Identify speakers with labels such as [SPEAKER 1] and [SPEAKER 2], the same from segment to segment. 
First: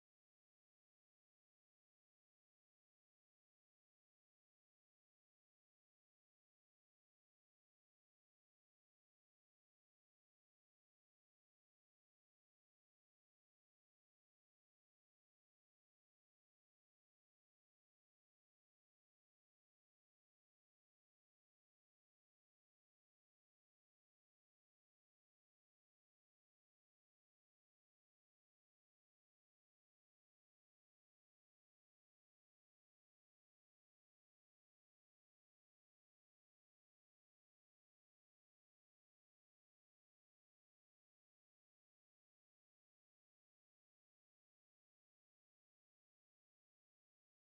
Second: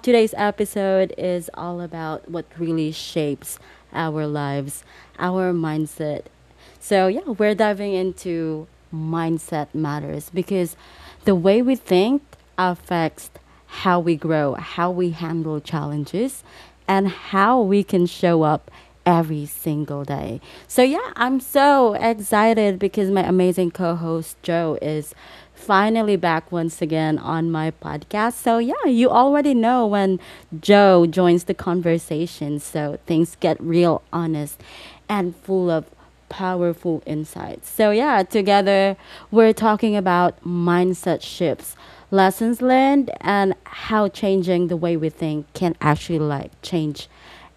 [SPEAKER 1] today's episode is all about what really shapes our lives, our mindset. So yeah, we're diving into mindset matters because the way we think affects how we grow, how we handle challenges, and how we can show up every single day. So, yeah, I'm so excited because my amazing co host Joe is finally back once again on my podcast. So, yeah, you already know when Joe joins the conversation. So, things get real honest and full of powerful insights. So, yeah, together we're talking about mindset shifts, lessons learned, and how changing the way we think can actually like change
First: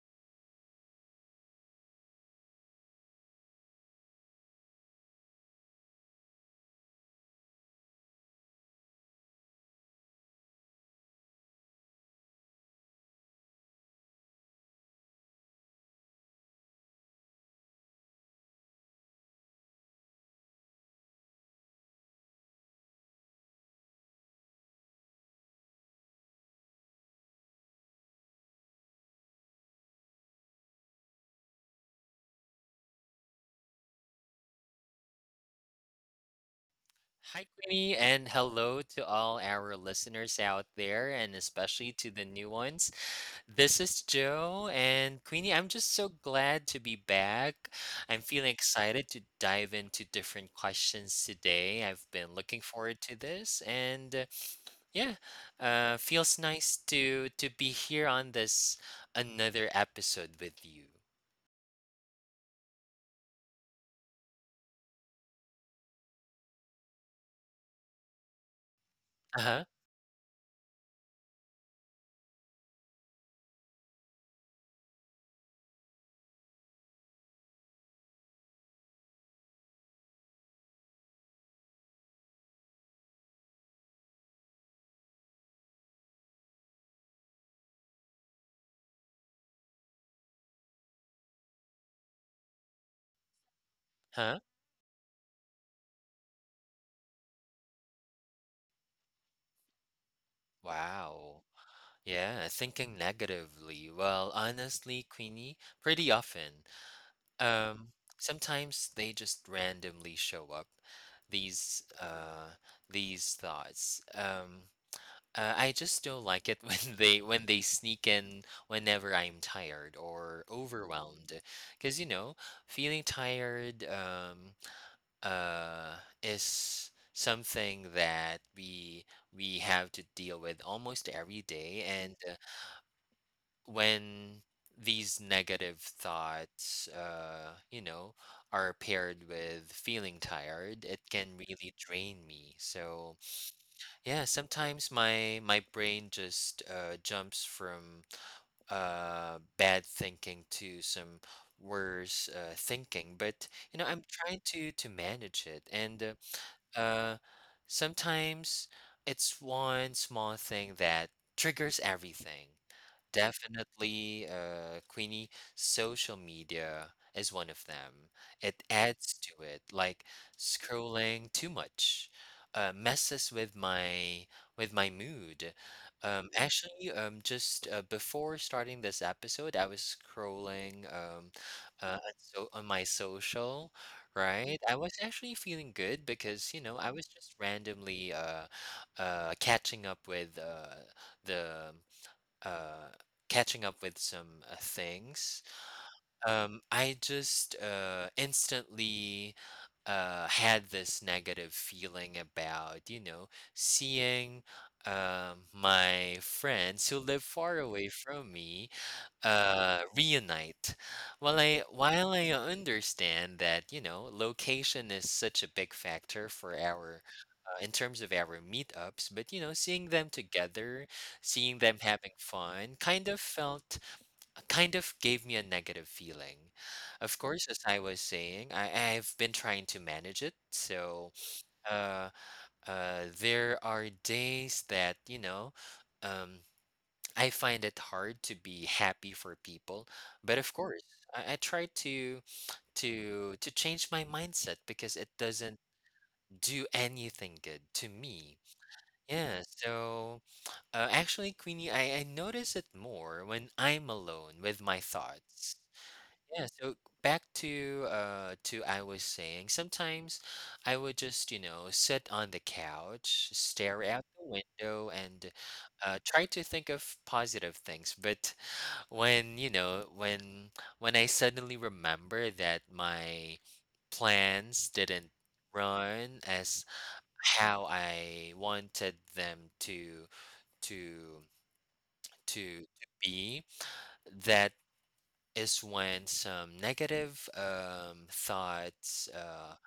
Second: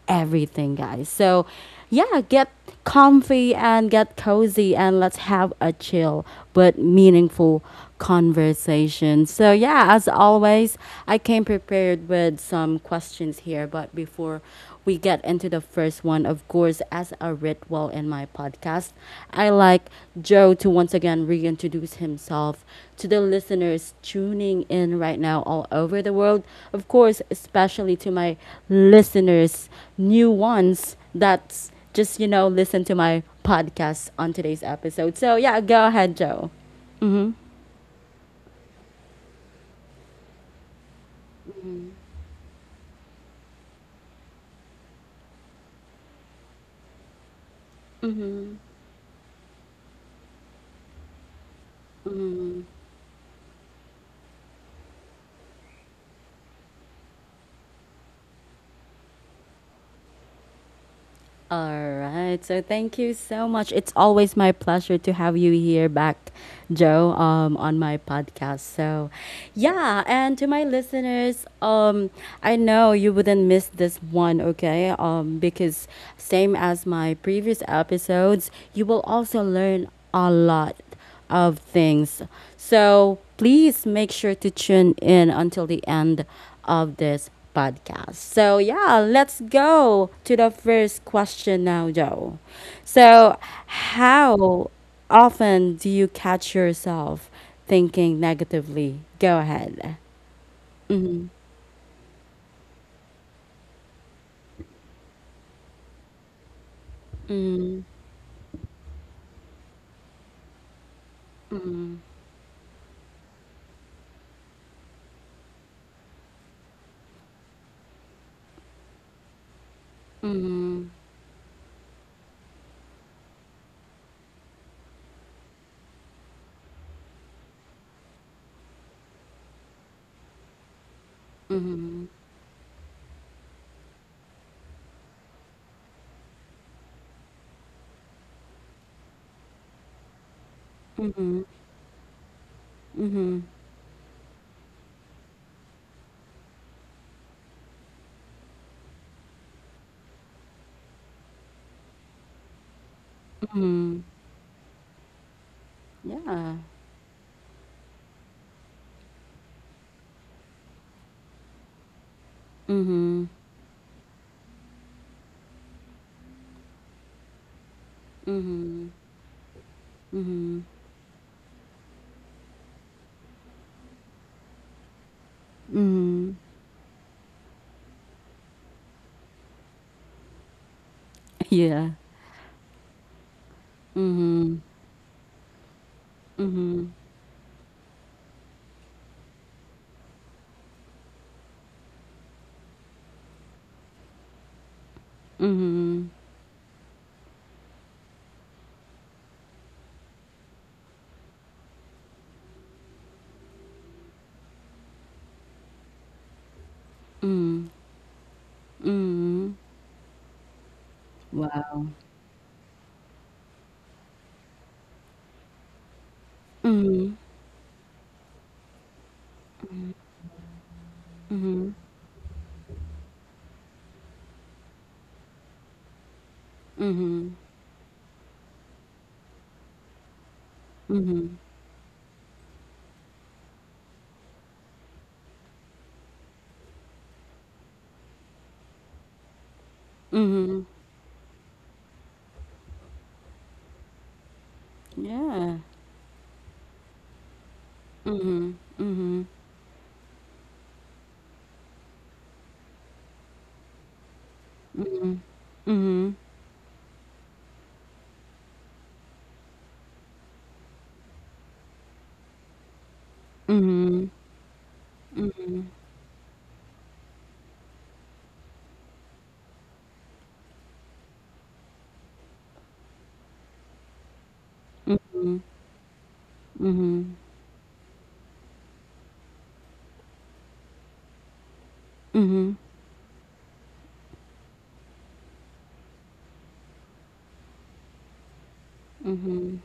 [SPEAKER 1] everything, guys. So, yeah, get comfy and get cozy and let's have a chill but meaningful conversation. So, yeah, as always, I came prepared with some questions here. But before we get into the first one, of course, as a ritual in my podcast, I like Joe to once again reintroduce himself to the listeners tuning in right now all over the world. Of course, especially to my listeners, new ones that's just listen to my podcast on today's episode. So yeah, go ahead, Joe.
[SPEAKER 2] Hi, Queenie, and hello to all our listeners out there, and especially to the new ones. This is Joe, and Queenie, I'm just so glad to be back. I'm feeling excited to dive into different questions today. I've been looking forward to this, and yeah, feels nice to be here on this another episode with you.
[SPEAKER 1] All right. So thank you so much. It's always my pleasure to have you here back, Joe, on my podcast. So,
[SPEAKER 2] Uh huh.
[SPEAKER 1] yeah. And to my listeners, I know you wouldn't miss this one, okay? Because same as my previous episodes, you will also learn a lot of things. So please make sure to tune in until the end of this podcast. So yeah, let's go to the first question now, Joe. So
[SPEAKER 2] Huh.
[SPEAKER 1] how often do you catch yourself thinking negatively? Go ahead.
[SPEAKER 2] Wow. Yeah, thinking negatively. Well, honestly, Queenie, pretty often. Um, Sometimes they just randomly show up. These uh, these thoughts. I just don't like it when they sneak in whenever I'm tired or
[SPEAKER 1] Mm-hmm.
[SPEAKER 2] overwhelmed, because you know, feeling tired uh, is something that we have to deal with almost every day,
[SPEAKER 1] Mm-hmm.
[SPEAKER 2] and when these negative thoughts, you know, are paired with feeling tired, it can
[SPEAKER 1] Mm-hmm.
[SPEAKER 2] really drain me. So
[SPEAKER 1] Mm-hmm.
[SPEAKER 2] yeah, sometimes my brain just jumps from bad thinking to some worse thinking. But you know, I'm trying to manage it, and
[SPEAKER 1] Yeah.
[SPEAKER 2] uh, uh, sometimes it's one small thing that triggers everything.
[SPEAKER 1] Mm-hmm.
[SPEAKER 2] Definitely, Queenie, social media is one of them. It adds to it, like scrolling too much, messes with my mood. Um,
[SPEAKER 1] Mm-hmm.
[SPEAKER 2] actually, um, just before starting this episode, I was scrolling
[SPEAKER 1] Yeah.
[SPEAKER 2] on on my social, right? I was actually feeling good because you know I was just randomly catching up with the uh, catching up with some things.
[SPEAKER 1] Mm-hmm.
[SPEAKER 2] I just instantly had this negative feeling about, you know, seeing my friends who live far away from me
[SPEAKER 1] Mm-hmm.
[SPEAKER 2] reunite. While I
[SPEAKER 1] Wow.
[SPEAKER 2] while I understand that, you know, location is such a big factor for our in terms of our meetups, but you know, seeing them together, seeing them having fun, kind of gave me a negative feeling. Of
[SPEAKER 1] Mm-hmm.
[SPEAKER 2] course, as I was saying, I've been trying to manage it. So uh, there are days that, you know, um, I find it hard to be happy for people. But of
[SPEAKER 1] Mm-hmm.
[SPEAKER 2] course, I try to change my mindset because it doesn't
[SPEAKER 1] Yeah.
[SPEAKER 2] do anything good to me.
[SPEAKER 1] Mhm. Mhm.
[SPEAKER 2] Yeah, so actually, Queenie, I notice it more when I'm alone with my thoughts.
[SPEAKER 1] Mhm.
[SPEAKER 2] Yeah, so back to I was saying, sometimes I would just, you know, sit on the couch, stare out
[SPEAKER 1] Mhm.
[SPEAKER 2] the window, and try to think of positive things. But when, you know, when I suddenly remember that my plans didn't run as
[SPEAKER 1] Mhm.
[SPEAKER 2] how I wanted them to to
[SPEAKER 1] Mhm.
[SPEAKER 2] to be, that is when some negative thoughts
[SPEAKER 1] Mhm.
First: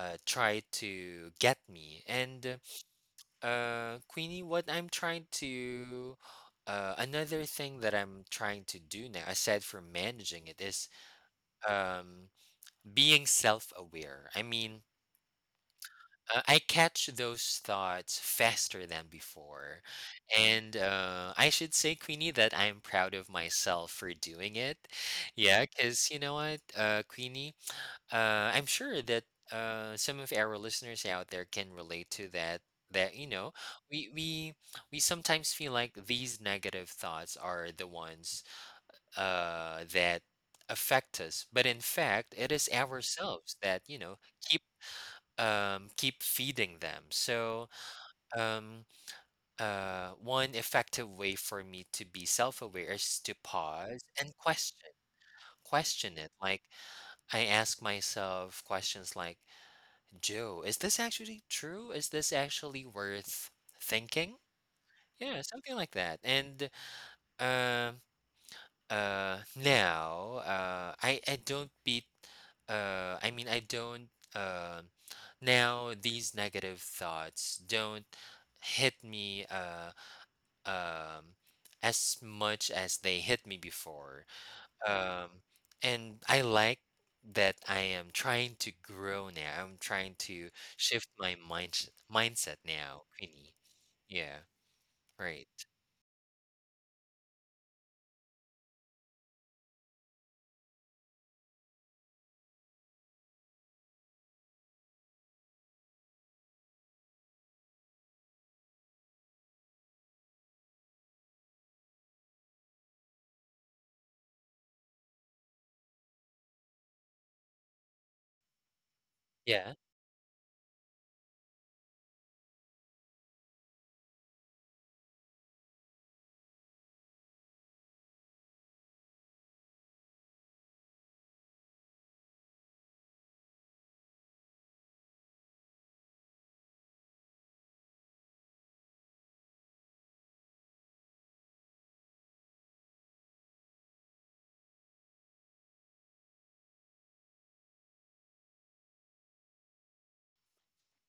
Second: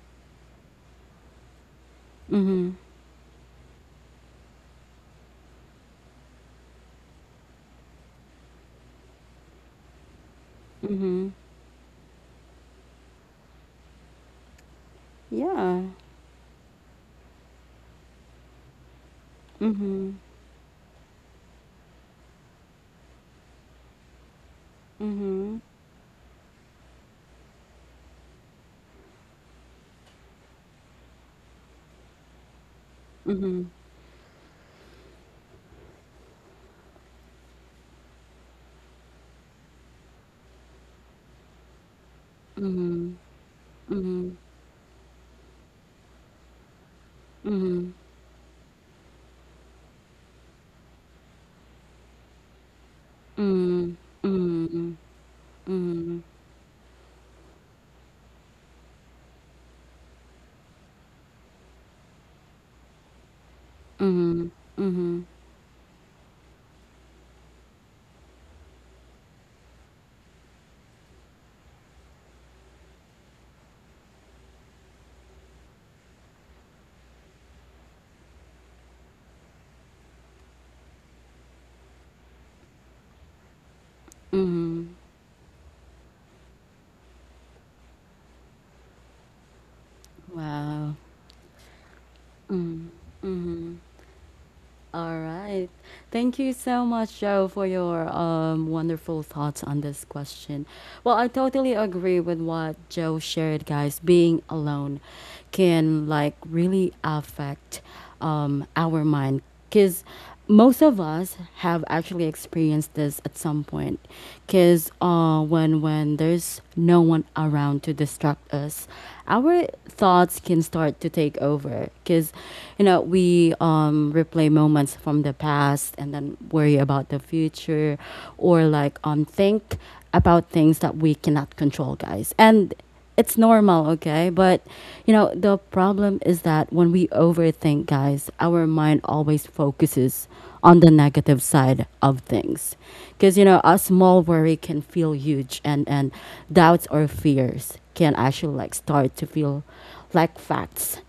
[SPEAKER 2] try to get me. And
[SPEAKER 1] Mhm.
[SPEAKER 2] Queenie, what I'm trying to another thing that I'm trying to do now, aside from managing it, is
[SPEAKER 1] Mhm.
[SPEAKER 2] um, being self-aware. I mean,
[SPEAKER 1] Yeah.
[SPEAKER 2] I catch those thoughts faster than before.
[SPEAKER 1] Mhm.
[SPEAKER 2] And I should say, Queenie, that I'm proud of myself for doing it. Yeah,
[SPEAKER 1] Mhm.
[SPEAKER 2] because you know what, Queenie, I'm sure that some of our listeners out there can relate to that. That you know,
[SPEAKER 1] Mhm.
[SPEAKER 2] we we we sometimes feel like these negative thoughts are the ones that affect us, but in fact, it is ourselves that you know keep keep feeding them. So, um, one effective way for me to be self aware is to pause and question. Question it. Like, I ask myself questions like, Joe, is this actually true? Is this actually worth thinking?
[SPEAKER 1] Mhm.
[SPEAKER 2] Yeah, something like that. And um, now, I don't beat. I mean, I don't. Uh, now these negative thoughts don't hit me. Um, as much as they hit me before.
[SPEAKER 1] Mhm.
[SPEAKER 2] Um, and I like that I am trying to grow now. I'm trying to
[SPEAKER 1] Wow.
[SPEAKER 2] shift my mindset now, Queenie. Yeah,
[SPEAKER 1] All
[SPEAKER 2] right.
[SPEAKER 1] right. Thank you so much, Joe, for your wonderful thoughts on this question. Well, I totally agree with what Joe shared, guys. Being alone can like really affect our mind because most of us have actually experienced this at some point because when there's no one around to distract us, our
[SPEAKER 2] Yeah,
[SPEAKER 1] thoughts can start to take over because we replay moments from the past and then worry about the future or like think about things that we cannot control, guys, and it's normal, okay? But the problem is that when we overthink, guys, our mind always focuses on the negative side of things. Cuz a small worry can feel huge, and doubts or fears can actually like start to feel like facts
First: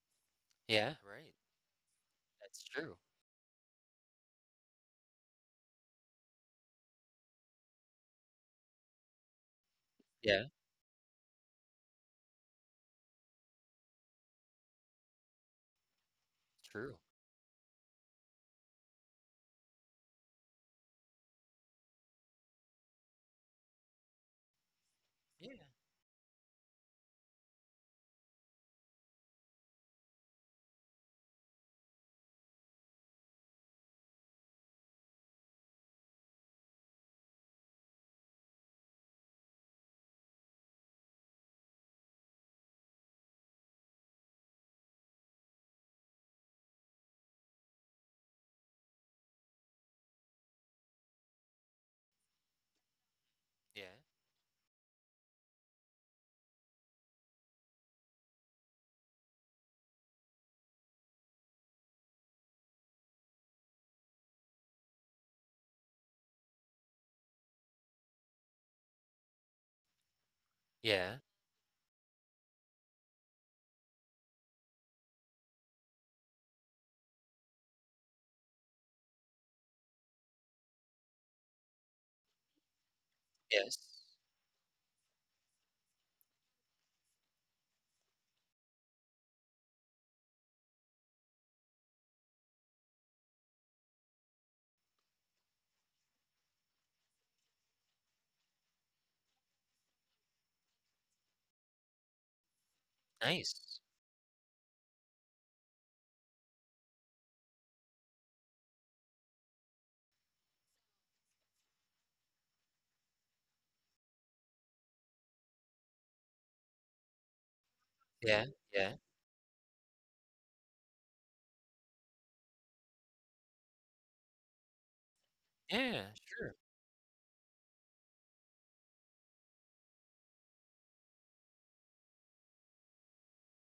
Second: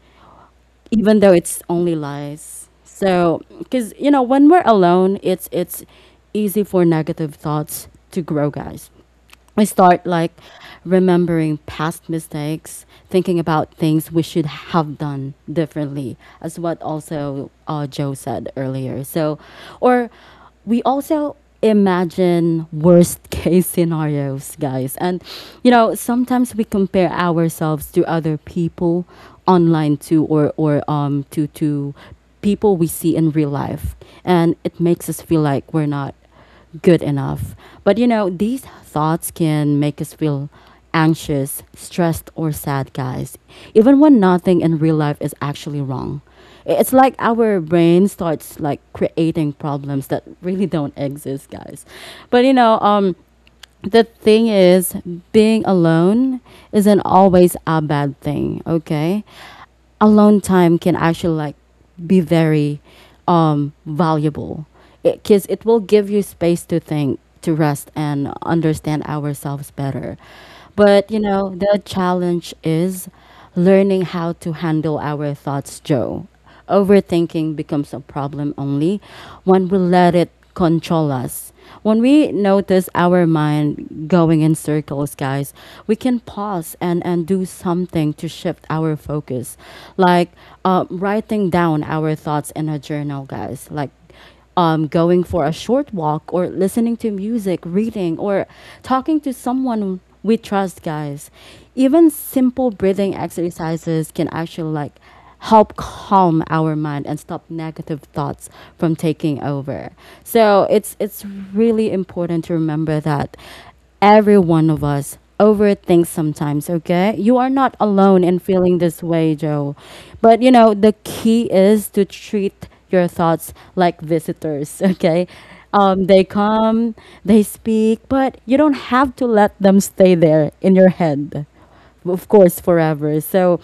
[SPEAKER 2] yeah,
[SPEAKER 1] even though
[SPEAKER 2] right.
[SPEAKER 1] it's only
[SPEAKER 2] That's
[SPEAKER 1] lies.
[SPEAKER 2] true.
[SPEAKER 1] So, cuz when we're alone, it's easy for negative thoughts to grow, guys. I start like
[SPEAKER 2] Yeah,
[SPEAKER 1] remembering past mistakes, thinking about things we should have done differently, as what
[SPEAKER 2] true.
[SPEAKER 1] also Joe said earlier. So, or we also imagine worst case scenarios, guys. And,
[SPEAKER 2] Yeah,
[SPEAKER 1] sometimes we compare ourselves to other people online too, or to people we see in real life. And it makes us feel like we're not good enough. But these thoughts can make us feel anxious, stressed, or sad, guys, even when nothing in real life is actually wrong. It's like our brain starts like creating problems that really don't exist, guys. But
[SPEAKER 2] yeah.
[SPEAKER 1] the thing is, being alone isn't always a bad thing, okay? Alone time can actually like be very valuable because it will give you space to think, to rest, and understand ourselves better. But,
[SPEAKER 2] Yeah.
[SPEAKER 1] the challenge is learning how to handle our thoughts, Joe. Overthinking becomes a problem only when we let it control us. When we notice our
[SPEAKER 2] Yes.
[SPEAKER 1] mind going in circles, guys, we can pause and, do something to shift our focus. Like writing down our thoughts in a journal, guys. Like going for a short walk or listening to music, reading, or talking to someone we trust, guys. Even simple breathing
[SPEAKER 2] Nice.
[SPEAKER 1] exercises can actually like help calm our mind and stop negative thoughts from taking over. So it's really important to remember that every one of us overthink sometimes, okay? You are not alone in
[SPEAKER 2] Yeah,
[SPEAKER 1] feeling
[SPEAKER 2] yeah.
[SPEAKER 1] this way, Joe. But the key is to treat your thoughts like visitors, okay?
[SPEAKER 2] Yeah,
[SPEAKER 1] They
[SPEAKER 2] sure,
[SPEAKER 1] come, they speak, but you don't have to let them stay there in your head of course forever. So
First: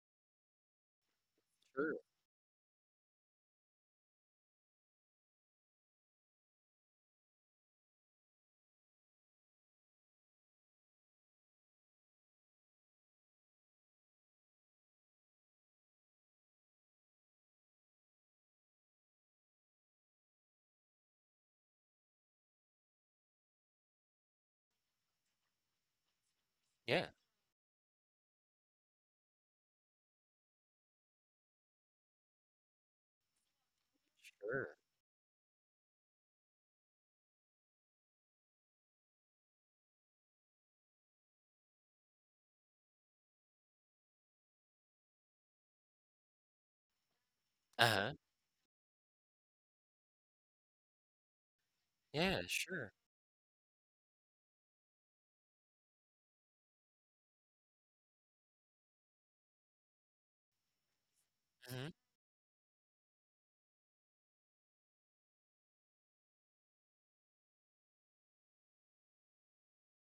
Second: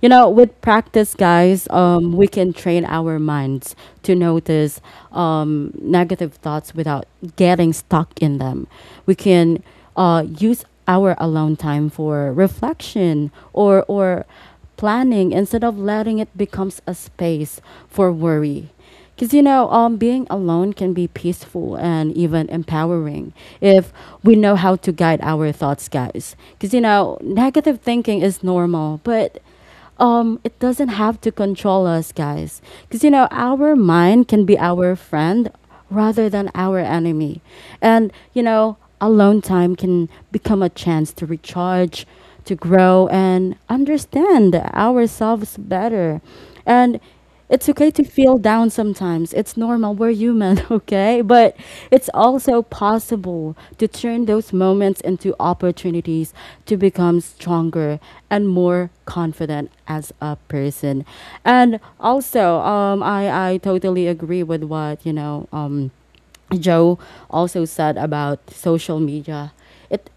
[SPEAKER 1] with practice, guys,
[SPEAKER 2] sure.
[SPEAKER 1] we can train our minds to notice negative thoughts without getting stuck in them. We can use our alone time for reflection or planning instead of letting it becomes a space for worry, because, being alone can be peaceful and even empowering if we know how to guide our thoughts, guys. Because,
[SPEAKER 2] Yeah,
[SPEAKER 1] negative thinking is normal, but it doesn't have to control us, guys. Because, our mind can be
[SPEAKER 2] sure.
[SPEAKER 1] our friend rather than our enemy. And, alone time can become a chance to recharge, to grow, and understand ourselves better. And it's okay to
[SPEAKER 2] Uh-huh.
[SPEAKER 1] feel down sometimes. It's normal. We're human, okay? But it's
[SPEAKER 2] Yeah,
[SPEAKER 1] also
[SPEAKER 2] sure.
[SPEAKER 1] possible to turn those moments into opportunities to become stronger and more confident as a person. And
[SPEAKER 2] Mhm.
[SPEAKER 1] also, I totally agree with what, Joe also said about social media. It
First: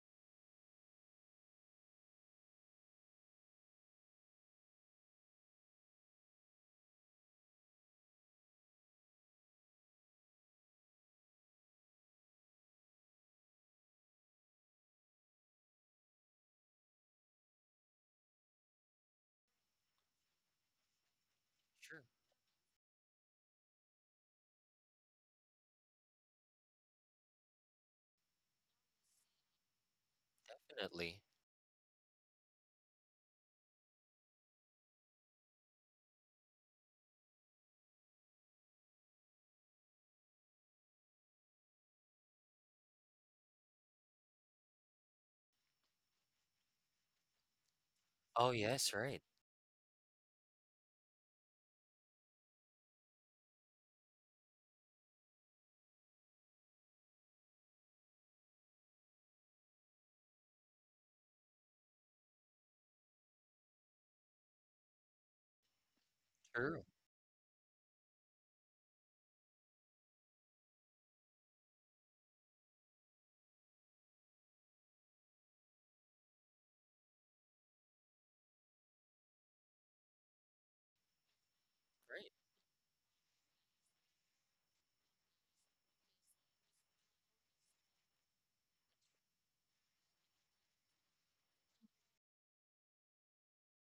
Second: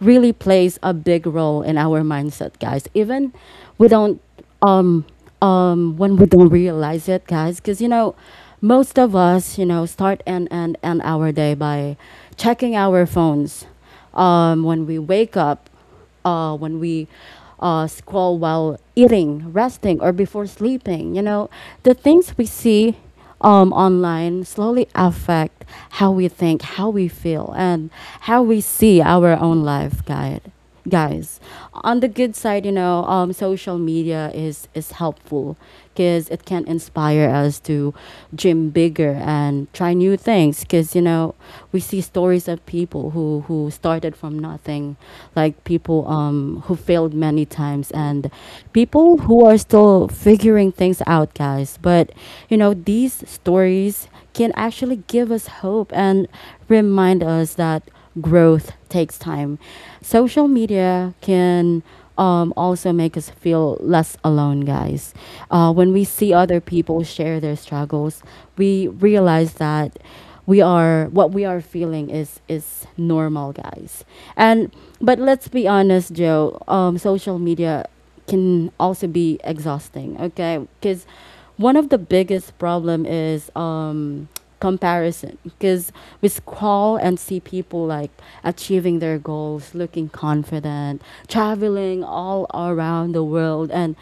[SPEAKER 1] really plays a big role in our mindset, guys. Even we don't um when we don't realize it, guys, because most of us, start and our day by checking our phones when we wake up, when we scroll while eating, resting, or before sleeping. The
[SPEAKER 2] Sure,
[SPEAKER 1] things we see online slowly affect how we think, how we feel, and how we see our own life, guys,
[SPEAKER 2] definitely.
[SPEAKER 1] guys. On the good side, social media is helpful because it can inspire us to dream bigger and try new things because we see stories of people who started from nothing down, like people who failed many times and
[SPEAKER 2] Oh, yes,
[SPEAKER 1] people
[SPEAKER 2] right.
[SPEAKER 1] who are still figuring things out, guys. But, these stories can actually give us hope and remind us that growth takes time. Social media can also make us feel less alone, guys. When we see other
[SPEAKER 2] True.
[SPEAKER 1] people share their struggles, we realize that we are what we are feeling is normal, guys. And but let's be honest, Joe. Social media can also be exhausting. Okay, because one of the
[SPEAKER 2] Right.
[SPEAKER 1] biggest problem is comparison, because we scroll and see people like achieving their goals, looking confident, traveling all around the world, and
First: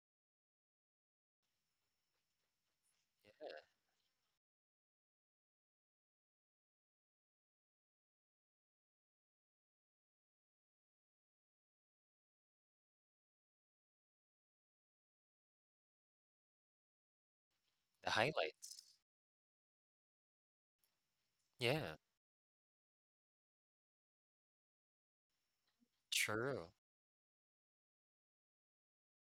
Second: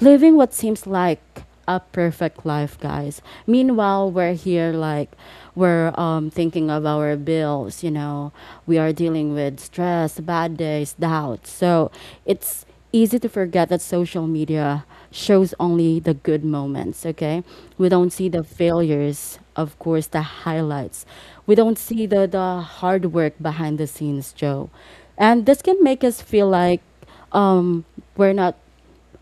[SPEAKER 1] living what seems like a perfect life, guys. Meanwhile, we're here like we're thinking of our bills. We are dealing with stress, bad days, doubts. So it's easy to forget that social media shows only the good moments, okay? We
[SPEAKER 2] The
[SPEAKER 1] don't see the
[SPEAKER 2] highlights.
[SPEAKER 1] failures, of course, the highlights. We don't
[SPEAKER 2] Yeah,
[SPEAKER 1] see the hard work behind the scenes, Joe. And this can make us feel
[SPEAKER 2] true.
[SPEAKER 1] like um, we're not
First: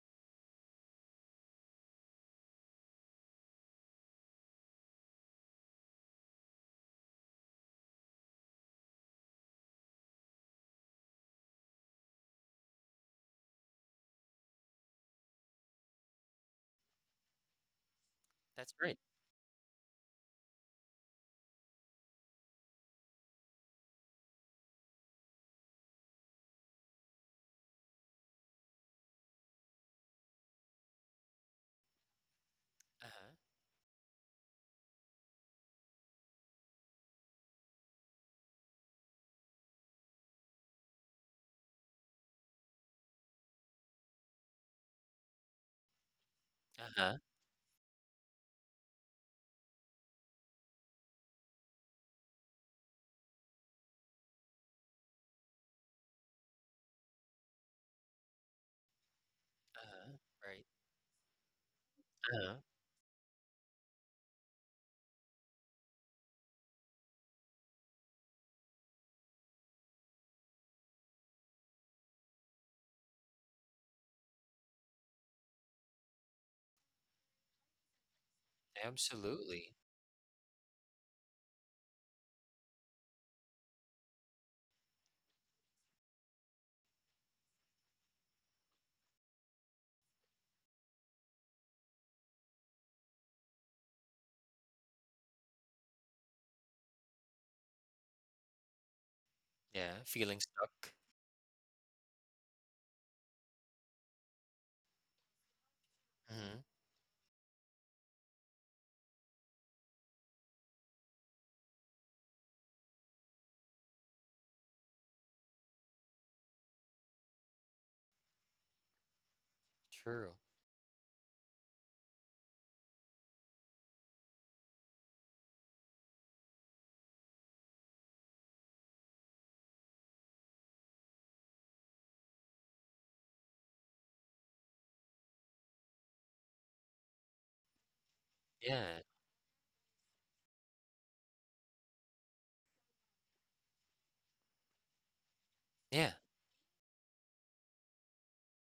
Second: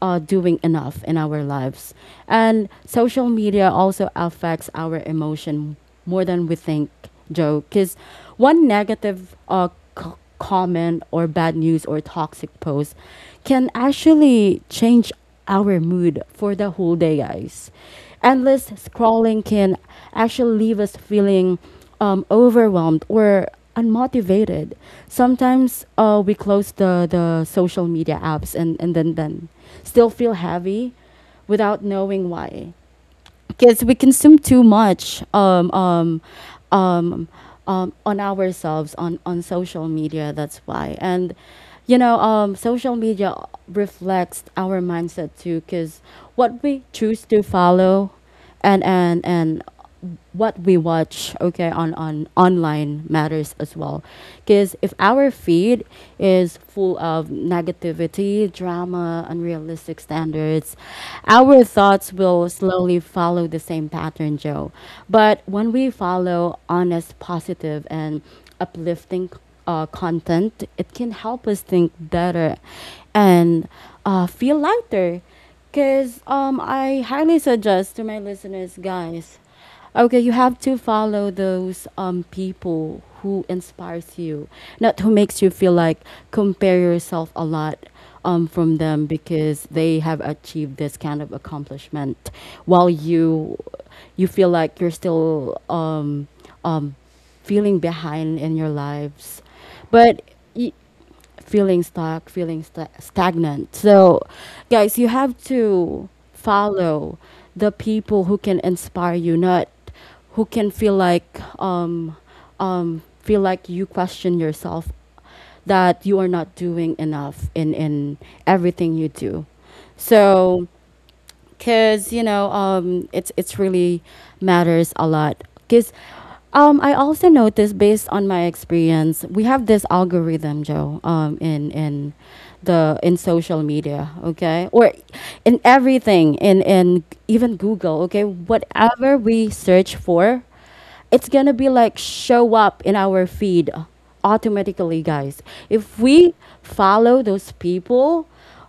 [SPEAKER 1] doing enough in our lives. And social media also affects our emotion more than we think, Joe. Because one negative c- comment or bad news or toxic post can actually change our mood for the whole day, guys. Endless
[SPEAKER 2] That's right.
[SPEAKER 1] scrolling can actually leave us feeling overwhelmed or unmotivated. Sometimes we close the social media apps and, and then still feel heavy without knowing why.
[SPEAKER 2] Uh-huh.
[SPEAKER 1] Because we consume too much um, on ourselves on social media. That's why. And, social media reflects our mindset too. Because what we
[SPEAKER 2] Uh-huh.
[SPEAKER 1] choose to follow and what we watch okay on online matters as well, because if our feed is full of negativity, drama, unrealistic
[SPEAKER 2] Uh-huh. Right.
[SPEAKER 1] standards, our thoughts will
[SPEAKER 2] Uh-huh.
[SPEAKER 1] slowly follow the same pattern, Joe. But when we follow honest, positive, and uplifting content, it can help us think better and feel lighter. Because I highly suggest to my listeners, guys,
[SPEAKER 2] Absolutely.
[SPEAKER 1] okay, you have to follow those people who inspires you, not who makes you feel like compare yourself a lot from them because they have achieved this kind of accomplishment while you feel like you're still um feeling behind in your lives.
[SPEAKER 2] Yeah,
[SPEAKER 1] But
[SPEAKER 2] feeling
[SPEAKER 1] y-
[SPEAKER 2] stuck.
[SPEAKER 1] feeling stuck, feeling stagnant. So, guys, you have to
[SPEAKER 2] Mhm.
[SPEAKER 1] follow the people who can inspire you, not who can feel like you question yourself that you are not doing enough in everything you do.
[SPEAKER 2] True.
[SPEAKER 1] So, because, you know, it's really matters a lot. Because I also noticed, based on my experience, we have this algorithm, Joe, in social media, okay, or in everything, in even Google, okay,
[SPEAKER 2] Yeah.
[SPEAKER 1] whatever we search for, it's gonna be like show up in our feed automatically, guys, if
[SPEAKER 2] Yeah.
[SPEAKER 1] we follow those people,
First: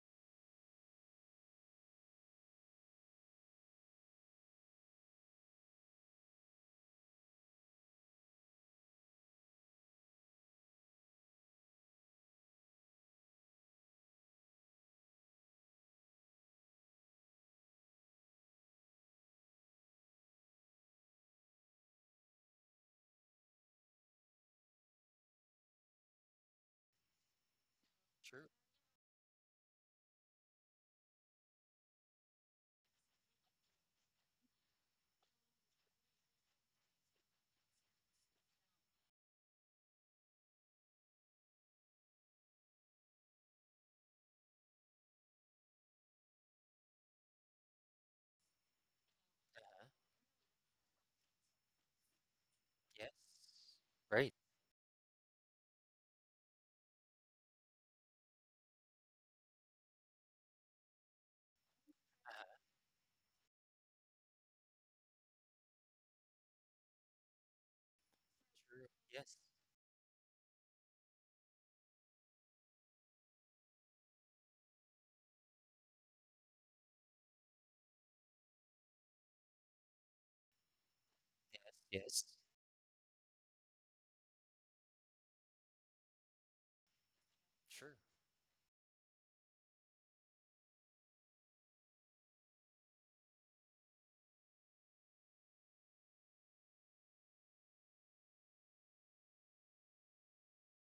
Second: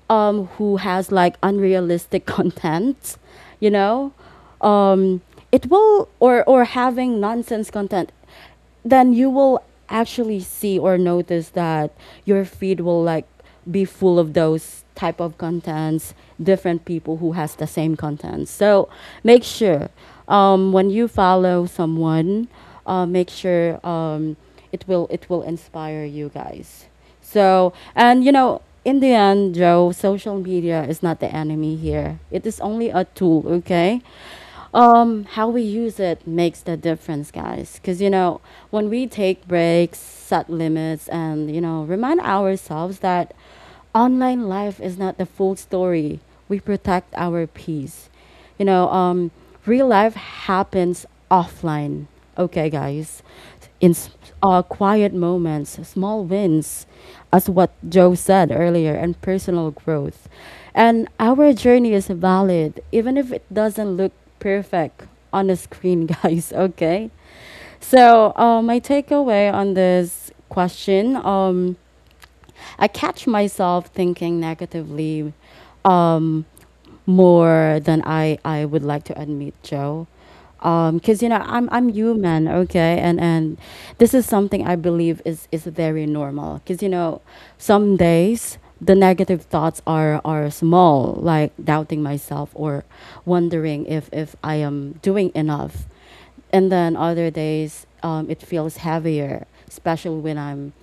[SPEAKER 1] who has like unrealistic content, you know, um, it will or having nonsense content. Then you will actually see or notice that your feed will like be full of those type of contents, different people who has the same content. So make sure, when you follow someone, make sure, it will inspire you, guys. So, and you
[SPEAKER 2] True.
[SPEAKER 1] know, in the end, Joe, social media is not the enemy here. It is only a tool, okay? How we use it makes the difference, guys. Because, you know, when we take breaks, set limits, and, you know, remind ourselves that online life is not the full story, we protect our peace. You know, real life happens offline. Okay,
[SPEAKER 2] Yes.
[SPEAKER 1] guys, in s-
[SPEAKER 2] Right.
[SPEAKER 1] quiet moments, small wins, as what Joe said earlier, and personal growth. And our journey is
[SPEAKER 2] Uh-huh.
[SPEAKER 1] valid, even if it doesn't look perfect on the screen, guys. Okay. So, my
[SPEAKER 2] True. Yes.
[SPEAKER 1] takeaway on this question, I catch myself thinking negatively. Um, More than I would like to admit, Joe. Because, you know,
[SPEAKER 2] Yes.
[SPEAKER 1] I'm
[SPEAKER 2] Yes.
[SPEAKER 1] human, okay, and this is something I believe is very normal. Because, you know, some
[SPEAKER 2] Sure.
[SPEAKER 1] days the negative thoughts are small, like doubting myself or wondering if I am doing enough. And then other days, it feels heavier, especially when I'm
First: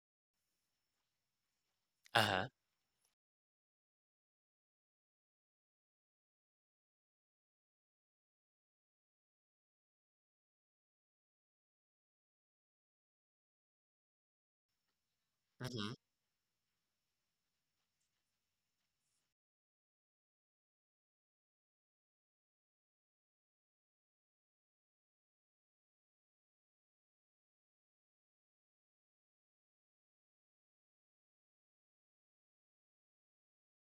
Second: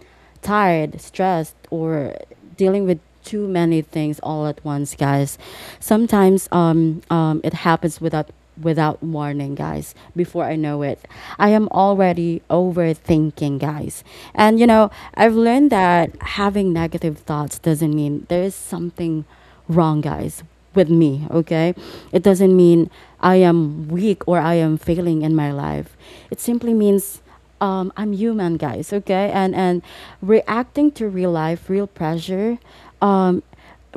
[SPEAKER 1] tired, stressed, or
[SPEAKER 2] Uh-huh.
[SPEAKER 1] dealing with too many things all at once, guys. Sometimes, it happens without warning, guys. Before I know it, I am already overthinking, guys. And you know, I've learned
[SPEAKER 2] Mhm.
[SPEAKER 1] that having negative thoughts doesn't mean there is something wrong, guys, with me, okay? It doesn't mean I am weak or I am failing in my life. It simply means, I'm human, guys, okay? And reacting to real life, real pressure, um,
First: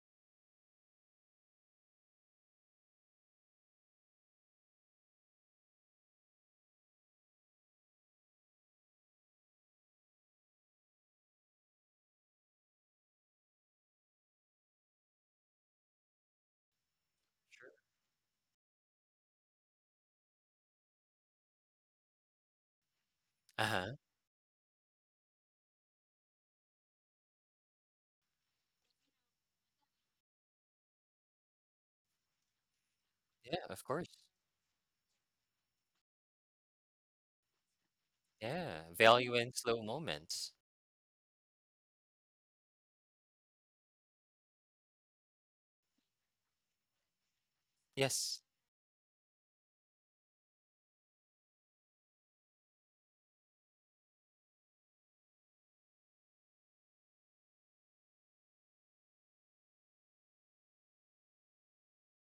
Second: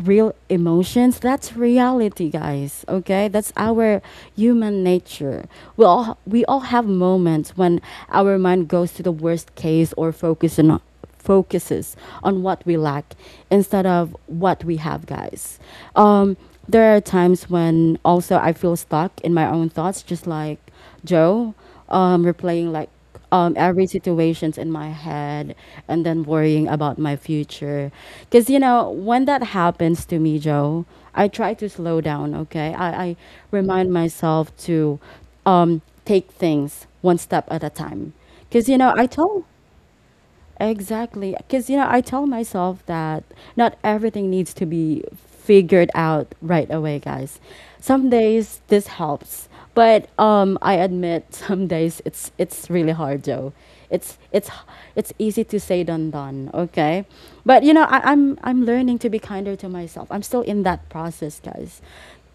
[SPEAKER 1] real emotions. That's reality, guys. Okay, that's our human nature. We all have moments when our mind goes to the worst case, or focuses on what we lack, instead of what we have, guys. um there are times when also I feel stuck in my own thoughts, just like Joe, replaying like, every
[SPEAKER 2] Uh-huh.
[SPEAKER 1] situations in my head, and then worrying about my future. Because, you know, when that happens to me, Joe, I try to slow down, okay? I
[SPEAKER 2] Yeah, of
[SPEAKER 1] remind
[SPEAKER 2] course.
[SPEAKER 1] myself to, take things one step at a time. Because, you
[SPEAKER 2] Yeah,
[SPEAKER 1] know, I
[SPEAKER 2] value
[SPEAKER 1] told
[SPEAKER 2] in slow moments.
[SPEAKER 1] exactly. Because, you know, I tell myself that not everything needs to be figured out right away, guys. Some
[SPEAKER 2] Yes.
[SPEAKER 1] days this helps, but, I admit some days it's really hard, Joe. It's it's it's easy to say done done, okay? But you know, I'm learning to be kinder to myself. I'm still in that process, guys.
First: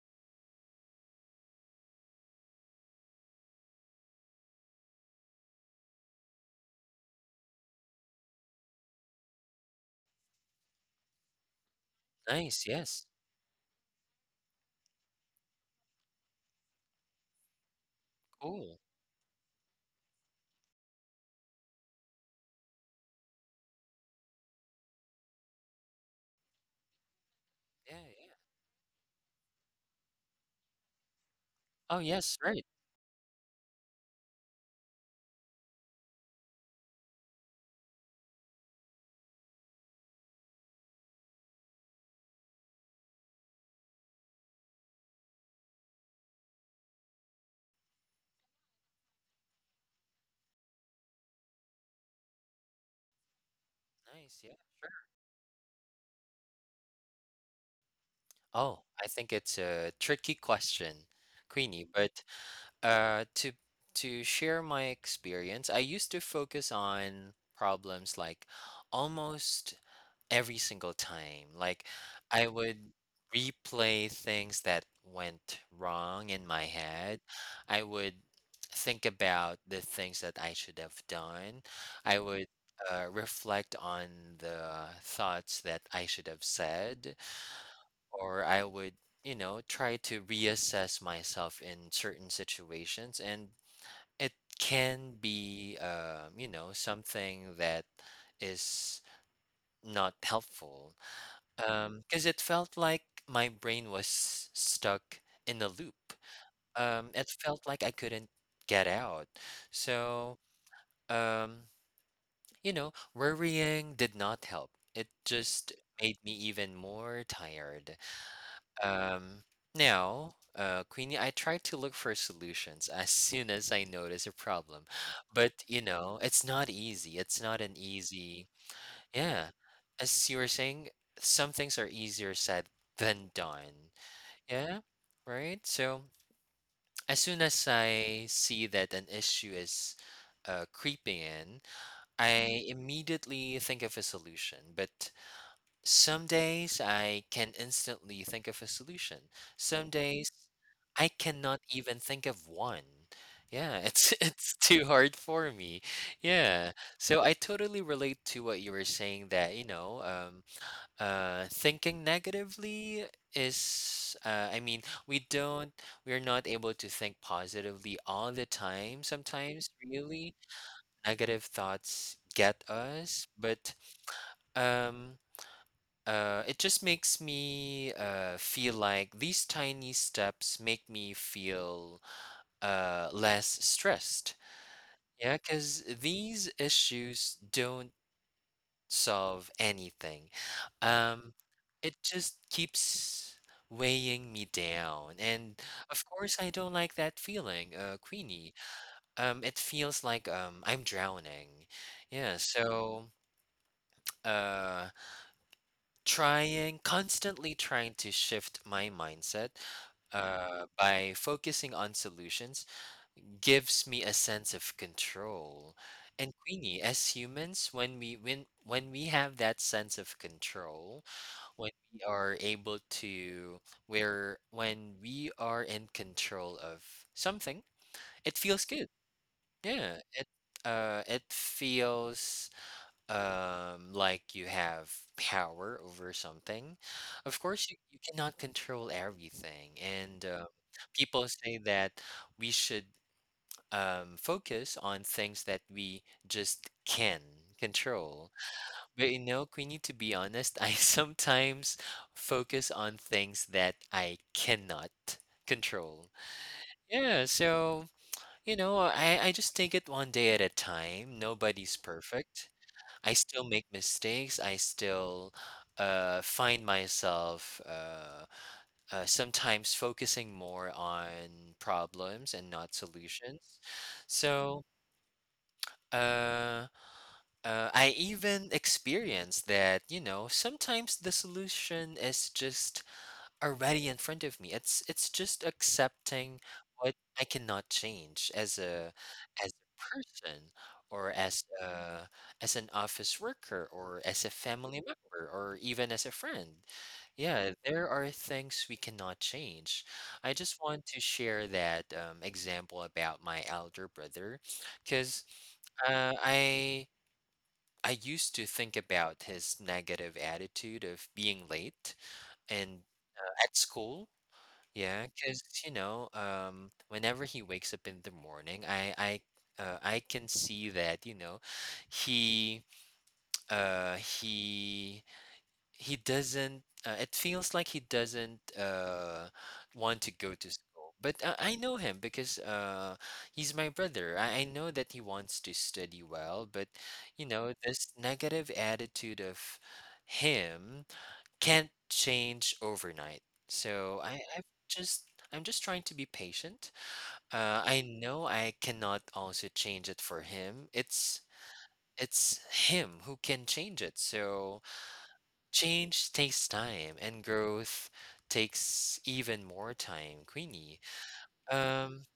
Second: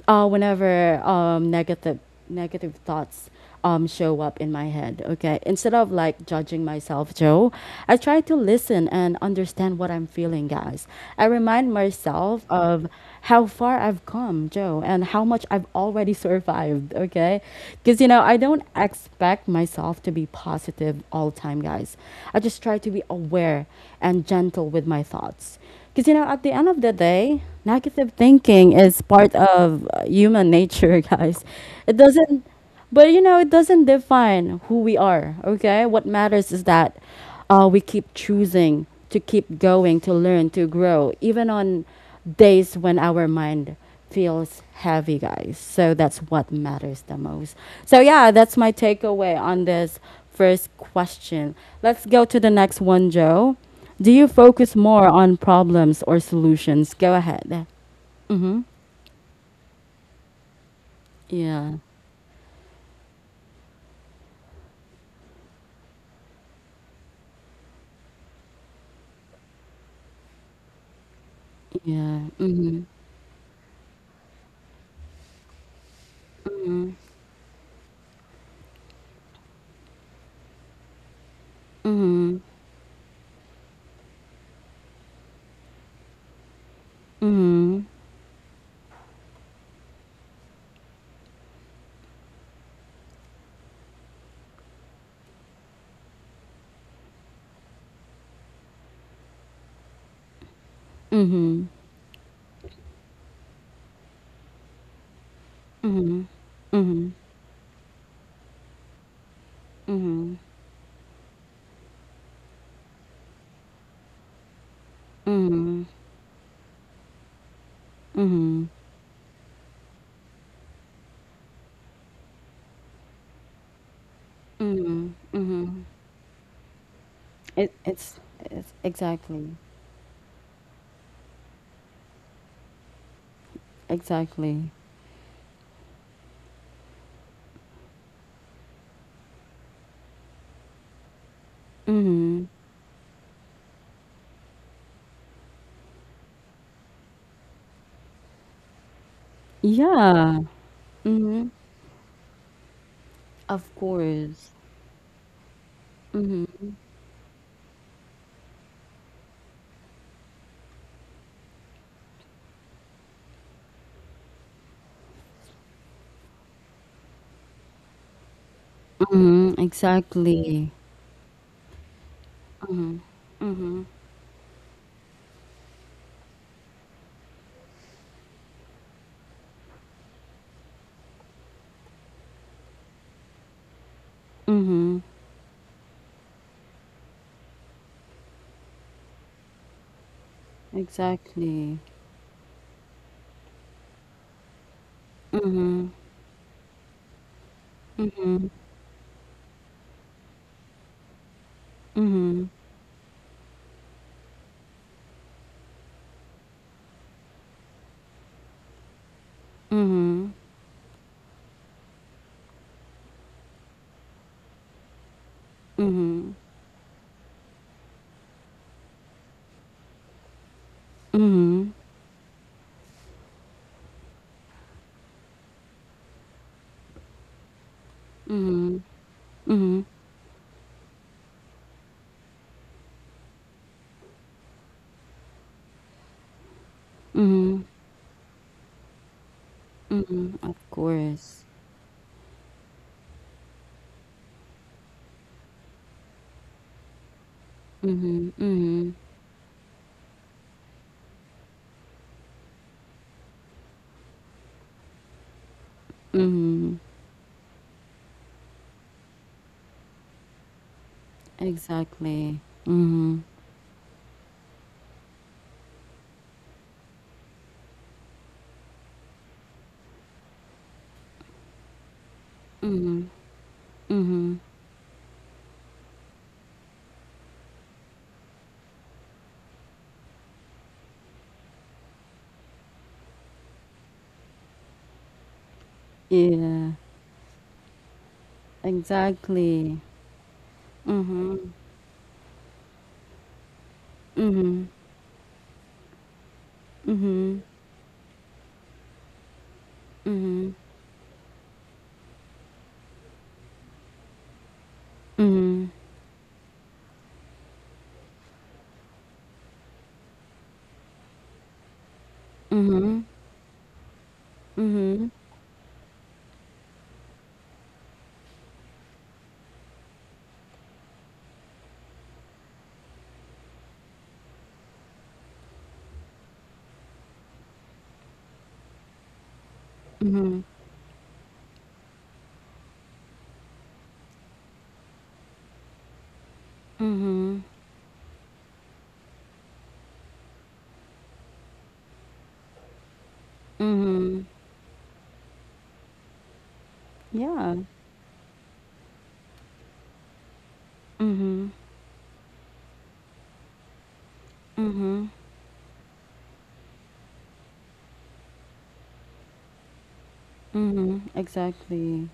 [SPEAKER 1] Whenever, negative thoughts, show up in my head. Okay. Instead of like judging myself, Joe, I try to listen and understand what I'm feeling, guys. I remind myself
[SPEAKER 2] Nice.
[SPEAKER 1] of
[SPEAKER 2] Yes.
[SPEAKER 1] how far I've come, Joe, and how much I've already survived. Okay. Because, you know, I don't
[SPEAKER 2] Cool.
[SPEAKER 1] expect myself to be positive all the time, guys. I just try to be aware and gentle with my thoughts. Because, you know, at the end of the day,
[SPEAKER 2] Yeah,
[SPEAKER 1] negative
[SPEAKER 2] yeah.
[SPEAKER 1] thinking is part of, human nature, guys. It
[SPEAKER 2] Oh, yes,
[SPEAKER 1] doesn't.
[SPEAKER 2] right.
[SPEAKER 1] But you know, it doesn't define who we are, okay? What matters is that, we keep choosing to keep going, to learn, to grow, even on days when our mind feels heavy, guys. So that's what matters the most. So, yeah, that's my takeaway on this first question. Let's go to the next one, Joe. Do you
[SPEAKER 2] Nice. Yeah,
[SPEAKER 1] focus
[SPEAKER 2] sure.
[SPEAKER 1] more on problems or solutions? Go ahead. Mm hmm.
[SPEAKER 2] Oh, I think it's a tricky question,
[SPEAKER 1] Yeah.
[SPEAKER 2] Queenie, but Uh, to to share my experience, I used to focus on problems like almost every single time. Like
[SPEAKER 1] Yeah.
[SPEAKER 2] I
[SPEAKER 1] Mm hmm.
[SPEAKER 2] would replay things that went wrong in my head. I would think about the things that I should have done. I would reflect on the thoughts that I should have said,
[SPEAKER 1] Mm hmm.
[SPEAKER 2] or I would, you know, try to reassess myself in certain situations. And it can be, you know, something that is not helpful
[SPEAKER 1] Mm hmm.
[SPEAKER 2] because it felt like my brain was stuck in a loop.
[SPEAKER 1] Mhm. Mhm.
[SPEAKER 2] It felt like I couldn't get out. So,
[SPEAKER 1] Mhm.
[SPEAKER 2] um, you know, worrying did not help. It just
[SPEAKER 1] Mhm.
[SPEAKER 2] made me even more tired.
[SPEAKER 1] Mhm.
[SPEAKER 2] Um, Now, Queenie, I try to look for solutions as soon as I notice a problem,
[SPEAKER 1] Mhm.
[SPEAKER 2] but you
[SPEAKER 1] Mhm.
[SPEAKER 2] know, it's not easy. It's not
[SPEAKER 1] It
[SPEAKER 2] an
[SPEAKER 1] it's
[SPEAKER 2] easy,
[SPEAKER 1] it's
[SPEAKER 2] yeah.
[SPEAKER 1] exactly.
[SPEAKER 2] As you were saying, some things are easier said than done.
[SPEAKER 1] Exactly.
[SPEAKER 2] Yeah, right? So, as soon as I see that an issue is creeping in,
[SPEAKER 1] Mhm.
[SPEAKER 2] I immediately think of a solution, but some days I can instantly think of a solution. Some days
[SPEAKER 1] Yeah.
[SPEAKER 2] I
[SPEAKER 1] Mhm.
[SPEAKER 2] cannot even think of one.
[SPEAKER 1] Of
[SPEAKER 2] Yeah, it's
[SPEAKER 1] course.
[SPEAKER 2] it's too hard for me.
[SPEAKER 1] Mhm.
[SPEAKER 2] Yeah. So I totally relate to what you were saying that, you know, thinking negatively is I mean, we don't we're not able to think positively all the time
[SPEAKER 1] Mhm.
[SPEAKER 2] sometimes, really.
[SPEAKER 1] Exactly.
[SPEAKER 2] Negative thoughts get us, but
[SPEAKER 1] Mhm.
[SPEAKER 2] um it just makes me feel like these tiny steps make me feel less stressed.
[SPEAKER 1] Mhm.
[SPEAKER 2] Yeah, because these issues don't solve anything. Um,
[SPEAKER 1] Exactly.
[SPEAKER 2] it just keeps weighing me down. And
[SPEAKER 1] Mhm.
[SPEAKER 2] of course, I don't like that feeling,
[SPEAKER 1] Mhm.
[SPEAKER 2] Queenie. It feels like I'm drowning. Yeah,
[SPEAKER 1] Mhm.
[SPEAKER 2] so uh, trying, constantly trying to shift my mindset
[SPEAKER 1] Mhm.
[SPEAKER 2] by focusing on solutions gives me a sense of control. And
[SPEAKER 1] Mhm.
[SPEAKER 2] Queenie, as humans, when we have that sense of control, when
[SPEAKER 1] Mhm.
[SPEAKER 2] we are able to where when we are in control of something, it feels
[SPEAKER 1] Mhm.
[SPEAKER 2] good.
[SPEAKER 1] Mhm.
[SPEAKER 2] Yeah, it it feels like you have power over something. Of course
[SPEAKER 1] Mhm.
[SPEAKER 2] you, you cannot control everything, and
[SPEAKER 1] Mhm. Of
[SPEAKER 2] people
[SPEAKER 1] course.
[SPEAKER 2] say that we should focus on things that we just can control,
[SPEAKER 1] Mhm. Mhm.
[SPEAKER 2] but you know, Queenie, to be honest, I sometimes focus on things that I cannot control.
[SPEAKER 1] Mhm.
[SPEAKER 2] Yeah, so you know, i just take it one day at a time. Nobody's
[SPEAKER 1] Exactly.
[SPEAKER 2] perfect. I
[SPEAKER 1] Mhm.
[SPEAKER 2] still make mistakes. I still find myself sometimes focusing more on problems and not
[SPEAKER 1] Mhm.
[SPEAKER 2] solutions.
[SPEAKER 1] Mhm.
[SPEAKER 2] So uh, I even experience that, you know, sometimes the solution is just already in front of me. It's just accepting
[SPEAKER 1] Yeah.
[SPEAKER 2] what I cannot change as a
[SPEAKER 1] Exactly.
[SPEAKER 2] person, or as
[SPEAKER 1] Mhm.
[SPEAKER 2] a as an office worker, or as a
[SPEAKER 1] Mhm.
[SPEAKER 2] family member, or even as a friend.
[SPEAKER 1] Mhm.
[SPEAKER 2] Yeah, there are things we cannot change. I
[SPEAKER 1] Mhm.
[SPEAKER 2] just want to share that example about my elder brother because
[SPEAKER 1] Mhm.
[SPEAKER 2] uh, I I used to think about his negative attitude of being late and
[SPEAKER 1] Mhm.
[SPEAKER 2] at school. Yeah,
[SPEAKER 1] Mhm.
[SPEAKER 2] because you know, whenever he wakes up in the morning, I can see that you know, he uh he he doesn't. It feels like he doesn't want to go
[SPEAKER 1] Mhm.
[SPEAKER 2] to school. But I know him because he's my brother. I know that he wants to study well, but you
[SPEAKER 1] Mhm.
[SPEAKER 2] know, this negative attitude of him can't change overnight. So
[SPEAKER 1] Mhm.
[SPEAKER 2] I'm just trying to be patient.
[SPEAKER 1] Yeah.
[SPEAKER 2] I know I cannot also change it for him.
[SPEAKER 1] Mhm.
[SPEAKER 2] It's him who can change it. So
[SPEAKER 1] Mhm.
[SPEAKER 2] change takes time, and growth takes even more time, Queenie.
[SPEAKER 1] Mhm.
[SPEAKER 2] Um,
[SPEAKER 1] Exactly.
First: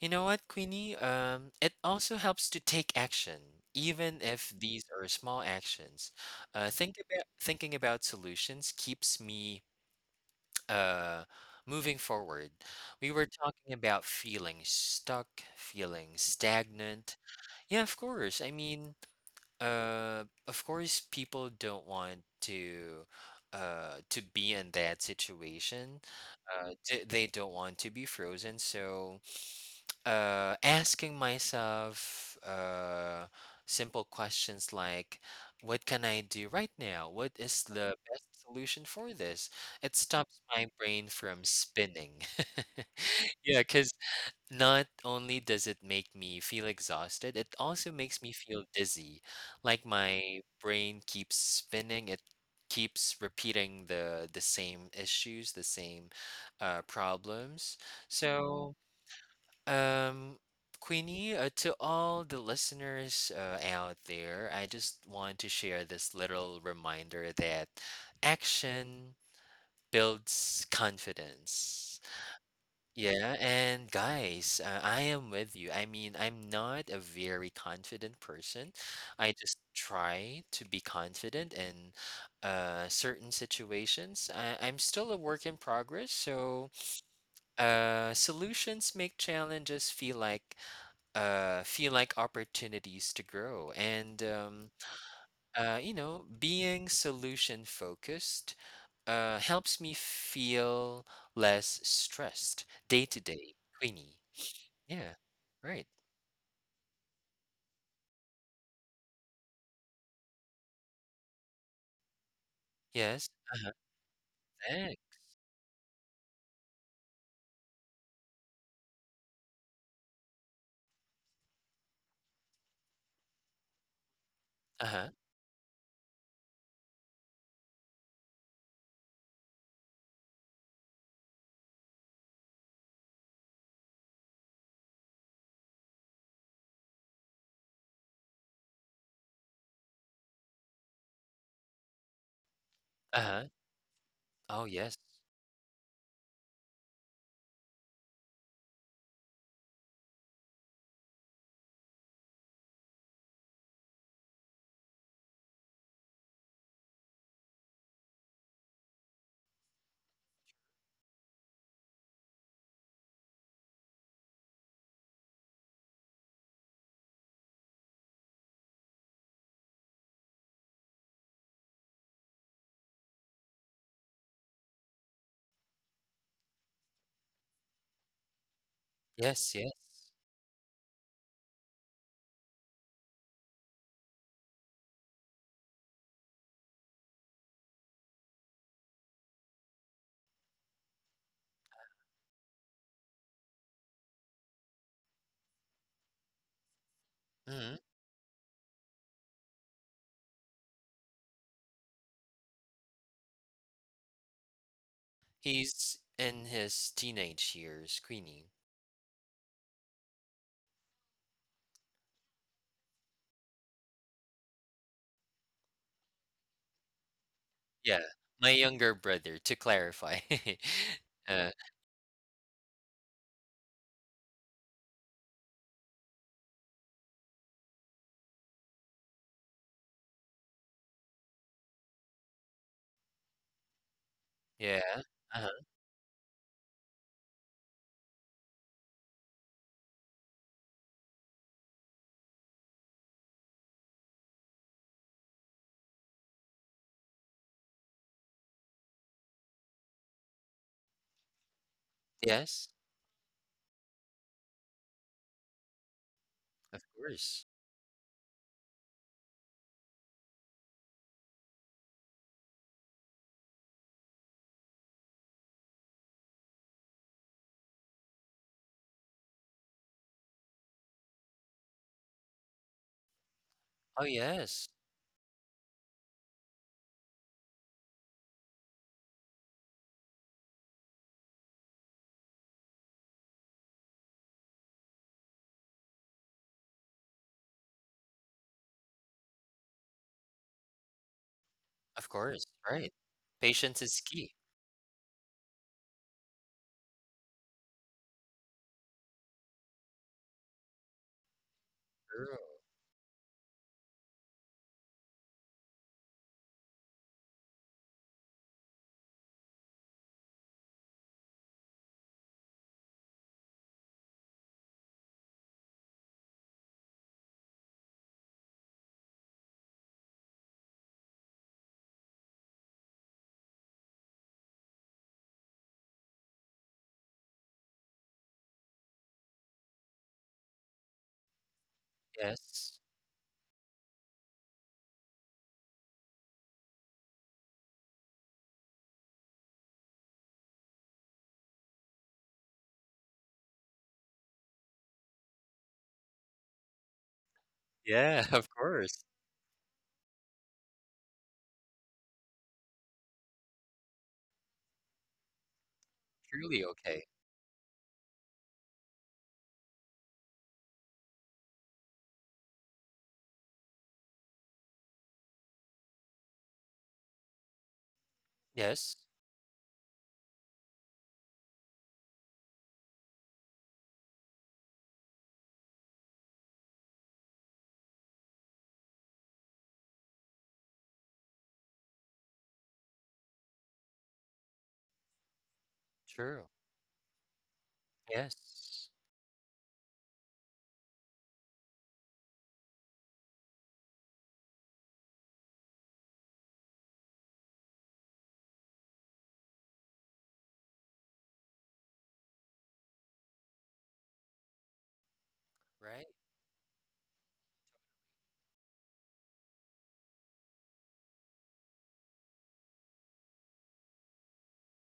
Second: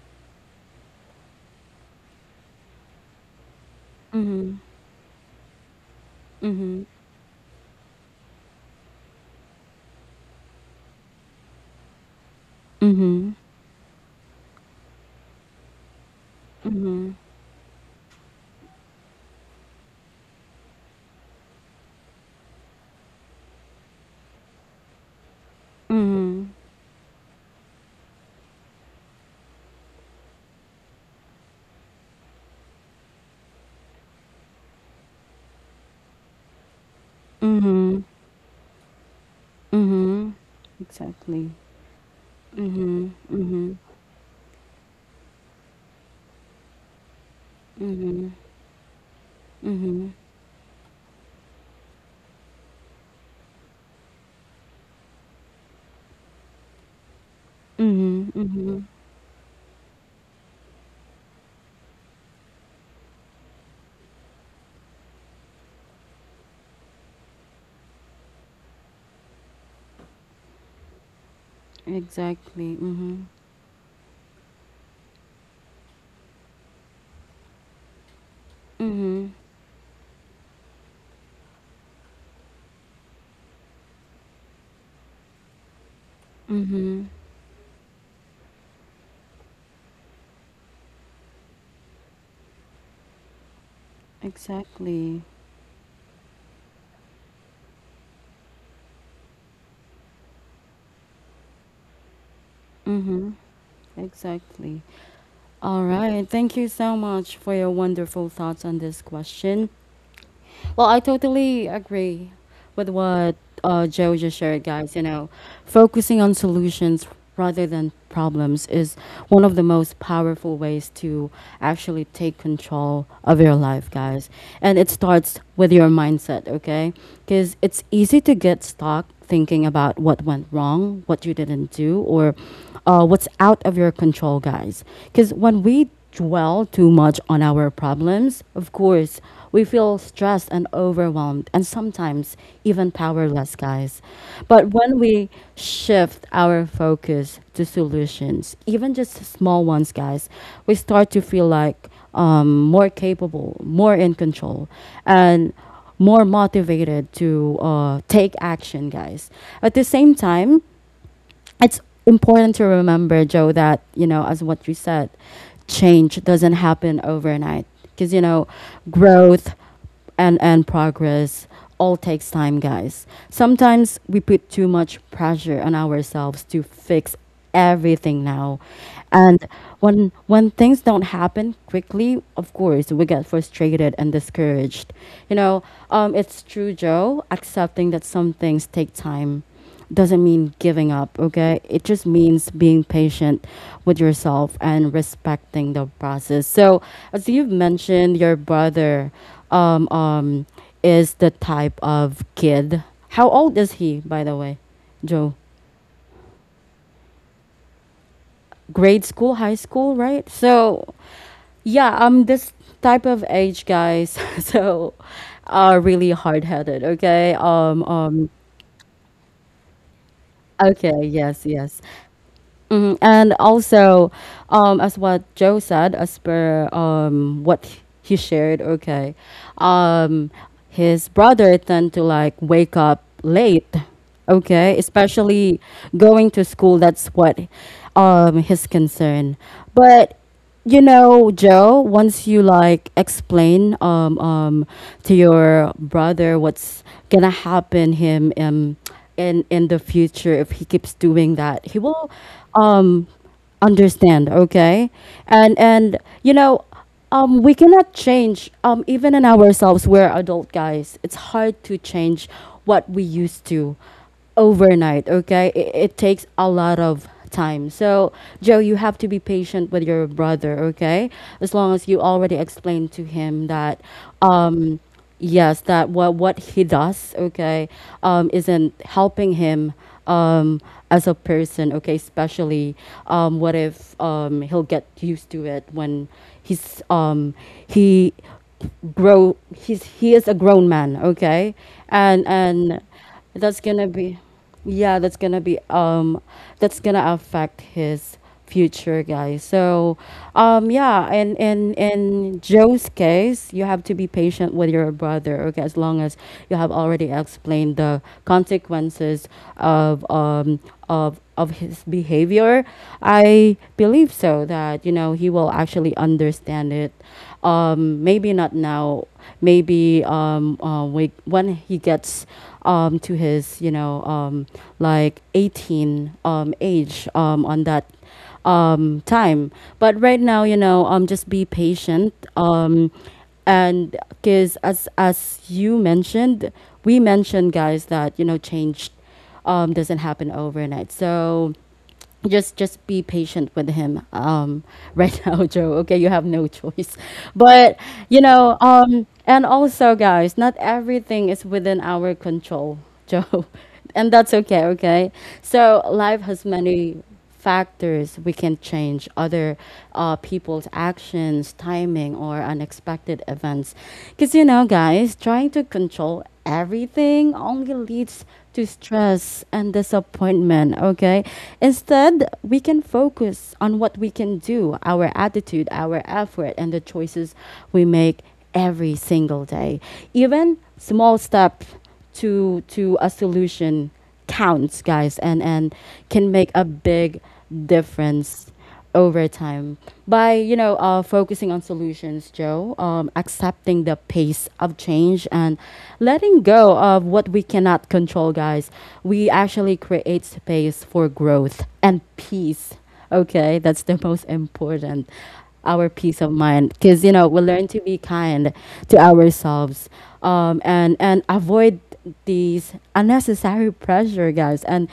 [SPEAKER 2] you know what, Queenie? It also helps to take action, even if
[SPEAKER 1] Mhm.
[SPEAKER 2] these are small actions.
[SPEAKER 1] Mhm.
[SPEAKER 2] Thinking about solutions keeps me uh moving forward. We were
[SPEAKER 1] Mhm.
[SPEAKER 2] talking about feeling stuck, feeling
[SPEAKER 1] Mhm.
[SPEAKER 2] stagnant. Yeah, of course I mean, of course people don't want to be in that situation.
[SPEAKER 1] Mhm.
[SPEAKER 2] They don't want to be frozen, so asking myself simple questions like, what can I do right now? What is the
[SPEAKER 1] Mhm.
[SPEAKER 2] best solution for this? It
[SPEAKER 1] Mhm.
[SPEAKER 2] stops my brain from
[SPEAKER 1] Exactly.
[SPEAKER 2] spinning.
[SPEAKER 1] Mhm.
[SPEAKER 2] Yeah,
[SPEAKER 1] Mhm.
[SPEAKER 2] because not only does it make me feel exhausted, it also makes me
[SPEAKER 1] Mhm.
[SPEAKER 2] feel dizzy. Like
[SPEAKER 1] Mhm.
[SPEAKER 2] my brain keeps spinning. It keeps repeating the same issues, the same problems.
[SPEAKER 1] Mhm.
[SPEAKER 2] So
[SPEAKER 1] Mhm.
[SPEAKER 2] um, Queenie, to all the listeners out there, I just want to share this little reminder that action builds confidence.
[SPEAKER 1] Exactly. Mhm.
[SPEAKER 2] Yeah, and guys, I am with you. I mean, I'm not a very confident person.
[SPEAKER 1] Mhm.
[SPEAKER 2] I just try to be confident in certain situations. I'm still a work in progress, so
[SPEAKER 1] Mhm.
[SPEAKER 2] solutions make challenges feel like opportunities to grow and
[SPEAKER 1] Exactly.
[SPEAKER 2] being solution focused helps me feel less stressed day to
[SPEAKER 1] Mhm.
[SPEAKER 2] day, Queenie.
[SPEAKER 1] Exactly.
[SPEAKER 2] Yeah.
[SPEAKER 1] All
[SPEAKER 2] Right.
[SPEAKER 1] right. Thank you so much for your wonderful thoughts on this question. Well, I totally agree with
[SPEAKER 2] Yes,
[SPEAKER 1] what,
[SPEAKER 2] uh-huh.
[SPEAKER 1] Joe just shared, guys. You
[SPEAKER 2] Thanks.
[SPEAKER 1] know, focusing on solutions rather than problems is one of the most powerful ways to actually take control of your life, guys. And it
[SPEAKER 2] Uh-huh.
[SPEAKER 1] starts with your mindset, okay? Because it's easy to get stuck thinking about what went wrong, what you didn't do, or, what's out of your control, guys. Because when we dwell too much on our problems, of course, we feel stressed and overwhelmed and sometimes even
[SPEAKER 2] Uh-huh.
[SPEAKER 1] powerless, guys.
[SPEAKER 2] Oh,
[SPEAKER 1] But
[SPEAKER 2] yes,
[SPEAKER 1] when we shift our focus to solutions, even just small ones, guys, we start to feel like, more capable, more in control. And more motivated to, take action, guys. At the same time, it's important to remember, Joe, that, you know, as what you said, change doesn't happen overnight. Because, you know, growth and progress all takes time, guys. Sometimes we put too much pressure on ourselves to fix everything now. And
[SPEAKER 2] yes, yes.
[SPEAKER 1] when things don't happen quickly, of course, we get frustrated and discouraged. You know, it's true, Joe, accepting that some things take time doesn't mean giving up, okay? It just means being patient with yourself and respecting the process. So, as you've
[SPEAKER 2] Hmm.
[SPEAKER 1] mentioned, your brother, um, um, is the type of kid. How old is he, by the way, Joe?
[SPEAKER 2] He's in his teenage years, Queenie.
[SPEAKER 1] Grade school, high school, right? So, yeah, this type of age, guys, so are really hard headed. Okay.
[SPEAKER 2] Yeah, my younger brother to clarify.
[SPEAKER 1] Okay, yes,
[SPEAKER 2] uh,
[SPEAKER 1] yes. Mhm. And also, as what Joe said, as per, what he shared, okay, um, his brother tend to like wake up late, okay,
[SPEAKER 2] yeah. Uh-huh.
[SPEAKER 1] especially going to school. That's what, his concern. But, you know, Joe, once you like explain, to your brother what's gonna happen him, in the future, if he keeps doing that, he will,
[SPEAKER 2] Yes,
[SPEAKER 1] um understand, okay? And, you know,
[SPEAKER 2] of course.
[SPEAKER 1] we cannot change, even in ourselves, we're adult, guys. It's hard to change what we used to overnight, okay? It takes a lot of time. So, Joe, you have to be patient with your brother, okay, as long as you already explained to him that,
[SPEAKER 2] Oh, yes.
[SPEAKER 1] um yes, that what he does, okay, isn't helping him, um as a person, okay, especially, what if, he'll get used to it when he's, he he is a grown man, okay,
[SPEAKER 2] Of
[SPEAKER 1] and
[SPEAKER 2] course,
[SPEAKER 1] and
[SPEAKER 2] right.
[SPEAKER 1] that's
[SPEAKER 2] Patience
[SPEAKER 1] gonna
[SPEAKER 2] is
[SPEAKER 1] be,
[SPEAKER 2] key.
[SPEAKER 1] yeah, that's gonna be, that's gonna affect his future, guys. So, yeah, and
[SPEAKER 2] True.
[SPEAKER 1] in Joe's case, you have to be patient with your brother. Okay, as long as you have already explained the consequences of, of his behavior, I believe, so that, you know, he will actually understand it. Maybe not now, maybe, when he gets, to his, you know, like 18 age, on that, time. But right now, you know, just be patient.
[SPEAKER 2] Yes.
[SPEAKER 1] And because as you mentioned, we mentioned, guys, that, you know, change, doesn't happen overnight. So just be patient with him, right now, Joe. Okay, you have no choice. But, you
[SPEAKER 2] Yeah, of
[SPEAKER 1] know,
[SPEAKER 2] course.
[SPEAKER 1] and also, guys, not everything is within our control, Joe, and that's okay. Okay, so life has
[SPEAKER 2] Truly
[SPEAKER 1] many
[SPEAKER 2] okay.
[SPEAKER 1] factors we can change, other, people's actions, timing, or unexpected events. Because, you know, guys, trying to control everything only leads to
[SPEAKER 2] Yes.
[SPEAKER 1] stress and disappointment, okay? Instead, we can focus on what we can do, our attitude, our effort, and the choices we make every single day. Even small steps to a solution counts, guys, and can
[SPEAKER 2] True.
[SPEAKER 1] make a big difference
[SPEAKER 2] Yes.
[SPEAKER 1] over time, by, you know, focusing on solutions, Joe, accepting the pace of change and letting go of what we cannot control, guys. We actually create space for growth and peace. Okay, that's the most important. Our
[SPEAKER 2] Right.
[SPEAKER 1] peace of mind, because, you know, we learn to be kind to ourselves, and avoid these unnecessary pressure, guys, and,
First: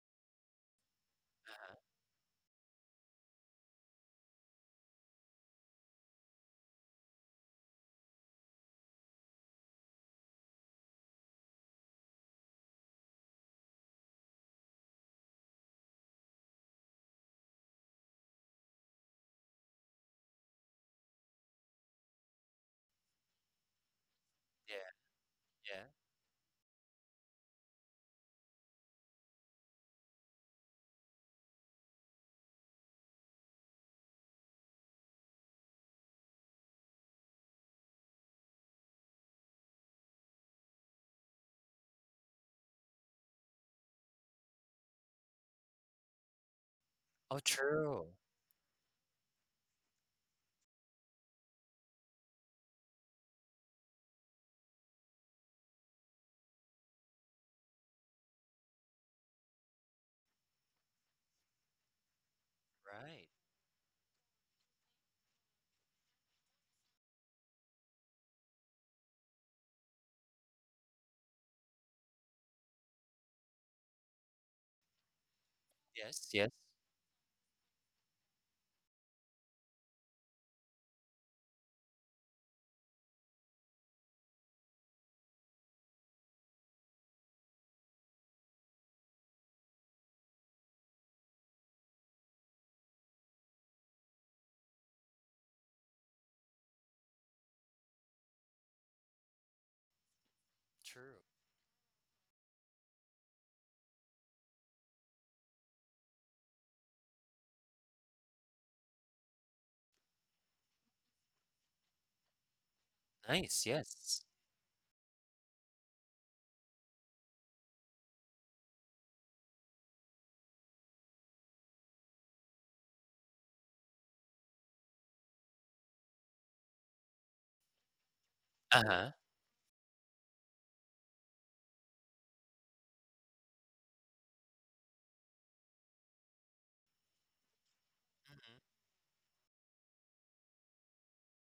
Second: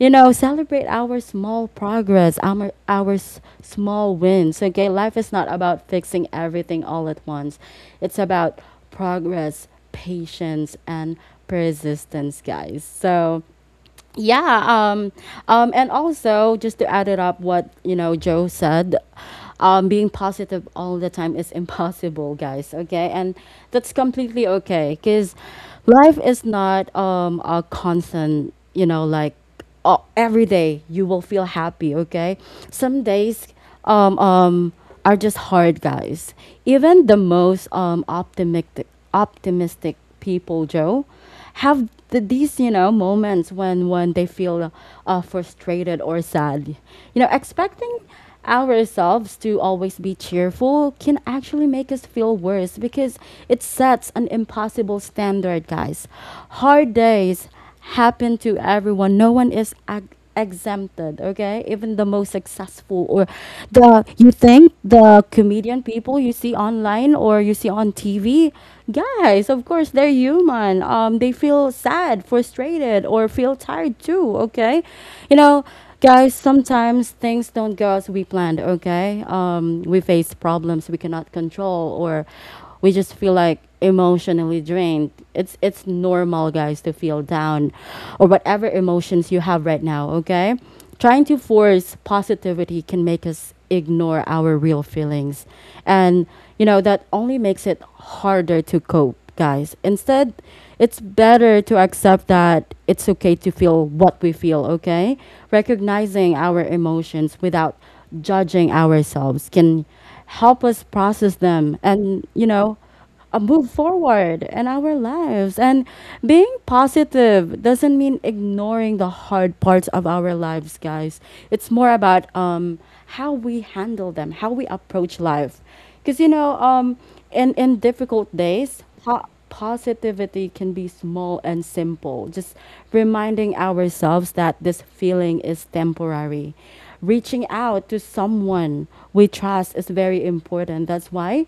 [SPEAKER 1] you know, celebrate our small
[SPEAKER 2] Uh-huh.
[SPEAKER 1] progress, small wins. Okay, life is not about fixing everything all at once; it's about progress, patience, and persistence, guys. So yeah um and also just to add it up what Joe said, being positive all the time is impossible, guys, okay, and that's completely
[SPEAKER 2] Yeah,
[SPEAKER 1] okay because
[SPEAKER 2] yeah.
[SPEAKER 1] life is not a constant, like, or every day you will feel happy, okay? Some days um, um, are just hard, guys. Even the most optimistic people, Joe, have these moments when they feel frustrated or sad,
[SPEAKER 2] Oh,
[SPEAKER 1] expecting
[SPEAKER 2] true.
[SPEAKER 1] ourselves to always be cheerful can actually make us feel worse because it sets an impossible standard, guys. Hard days happen to everyone. No one is exempted, okay? Even the most successful or
[SPEAKER 2] Right.
[SPEAKER 1] the, you think, the comedian people you see online or you see on TV, guys, of course they're human. They feel sad, frustrated or feel tired too, okay? You know,
[SPEAKER 2] Yes,
[SPEAKER 1] guys,
[SPEAKER 2] yes.
[SPEAKER 1] sometimes things don't go as we planned, okay? We face problems we cannot control, or we just feel like emotionally drained. It's normal, guys, to feel down or whatever emotions you have right now, okay? Trying to force positivity can make us ignore our real feelings. And, you know, that only makes it harder to cope, guys. Instead, it's
[SPEAKER 2] True.
[SPEAKER 1] better to accept that it's okay to feel what we feel, okay? Recognizing our emotions without judging ourselves can help us process them and, you know,
[SPEAKER 2] Nice,
[SPEAKER 1] move
[SPEAKER 2] yes.
[SPEAKER 1] forward in our lives. And being positive doesn't mean ignoring the hard parts of our lives, guys. It's more about how we handle them, how we approach life. Because, you know, in difficult days,
[SPEAKER 2] Uh-huh.
[SPEAKER 1] positivity can be small and simple. Just reminding ourselves that this feeling is temporary. Reaching out to
[SPEAKER 2] Mhm.
[SPEAKER 1] someone we trust is very important. That's why,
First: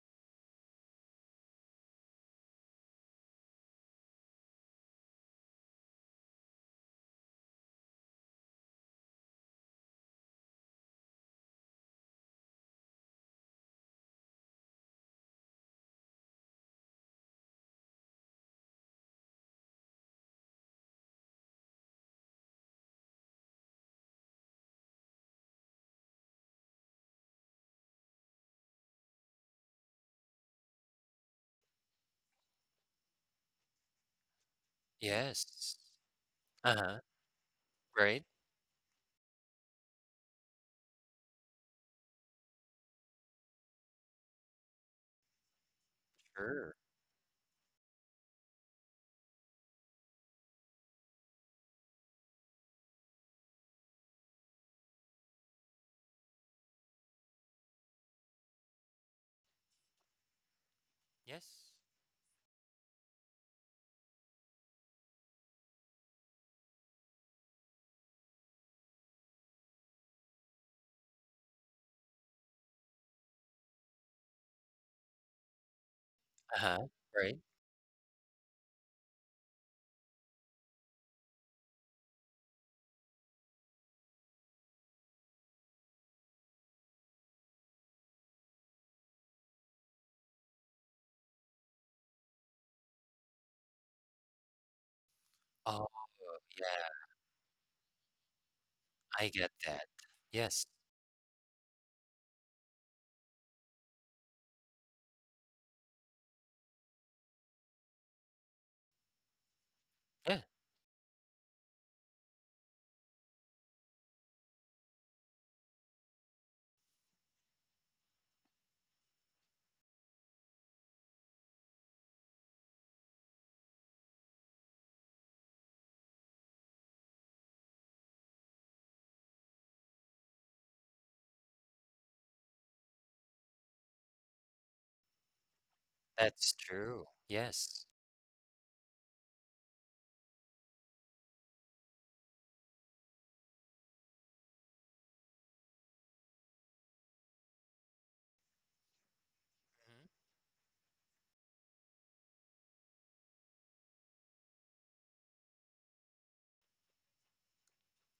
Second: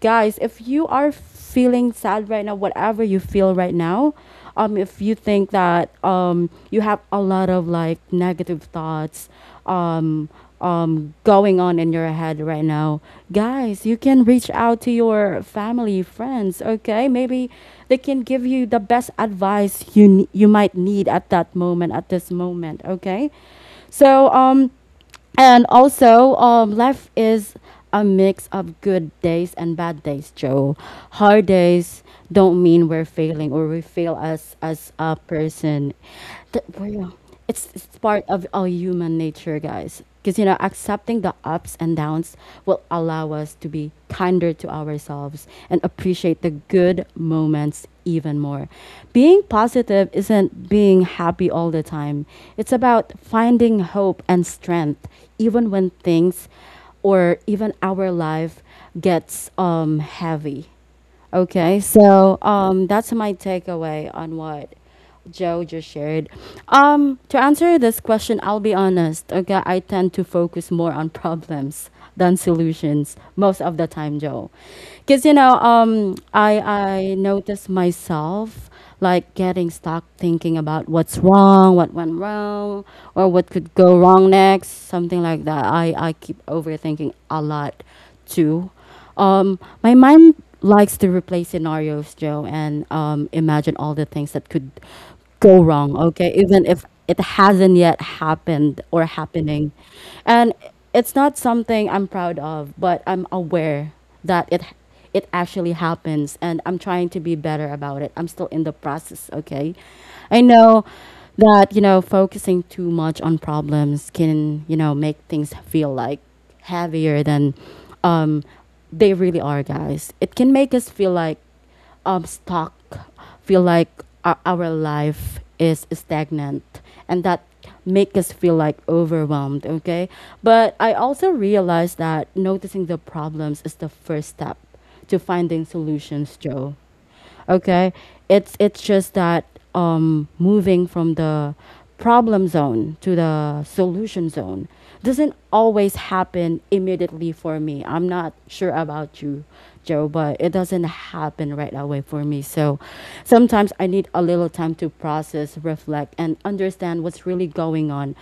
[SPEAKER 1] guys, if you are feeling sad right now, whatever you feel right now, if you think that you have a lot of like negative thoughts um going on in your head right now, guys, you can reach out to your family, friends, okay? Maybe they can give you the best advice you you might need at that moment, at this moment, okay? So and also, life is a mix of good days and bad days, Joe. Hard days don't mean we're failing or we fail as a
[SPEAKER 2] Yes.
[SPEAKER 1] person. Th-
[SPEAKER 2] Uh-huh.
[SPEAKER 1] we're- it's part
[SPEAKER 2] Right.
[SPEAKER 1] of our human nature, guys. Because, you know, accepting the ups and downs will allow us to be kinder to ourselves and appreciate the
[SPEAKER 2] Sure.
[SPEAKER 1] good moments even more. Being positive isn't being happy all the time, it's about finding hope and strength, even when things or even our life gets heavy.
[SPEAKER 2] Yes.
[SPEAKER 1] Okay, so that's my takeaway on what Joe just shared. To answer this question, I'll be honest. Okay, I tend to focus more on problems than solutions most of the time, Joe, because, you know, I
[SPEAKER 2] Uh-huh.
[SPEAKER 1] I
[SPEAKER 2] Right.
[SPEAKER 1] notice myself like getting stuck thinking about what's wrong, what went wrong, or what could go wrong next, something like that. I keep overthinking a lot too. My mind likes to replay scenarios, Joe, and imagine all the things that could go
[SPEAKER 2] Oh,
[SPEAKER 1] wrong. Okay, even if
[SPEAKER 2] yeah.
[SPEAKER 1] it hasn't yet happened or
[SPEAKER 2] I get
[SPEAKER 1] happening,
[SPEAKER 2] that.
[SPEAKER 1] and
[SPEAKER 2] Yes.
[SPEAKER 1] it's not something I'm proud of, but I'm aware that it actually happens, and I'm trying to be better about it. I'm still in the process. Okay, I
[SPEAKER 2] Yeah.
[SPEAKER 1] know that, you know, focusing too much on problems can, you know, make things feel like heavier than um, they really are, guys. It can make us feel like stuck, feel like our life is stagnant, and that make us feel like overwhelmed, okay? But I also realized that noticing the problems is the first step to finding solutions,
[SPEAKER 2] That's
[SPEAKER 1] Joe.
[SPEAKER 2] true. Yes.
[SPEAKER 1] Okay, it's just that moving from the problem zone to the solution zone doesn't always happen immediately for me. I'm not sure about you,
[SPEAKER 2] Mhm.
[SPEAKER 1] Joe, but it doesn't happen right away for me. So sometimes I need a little time to process, reflect, and understand what's really going on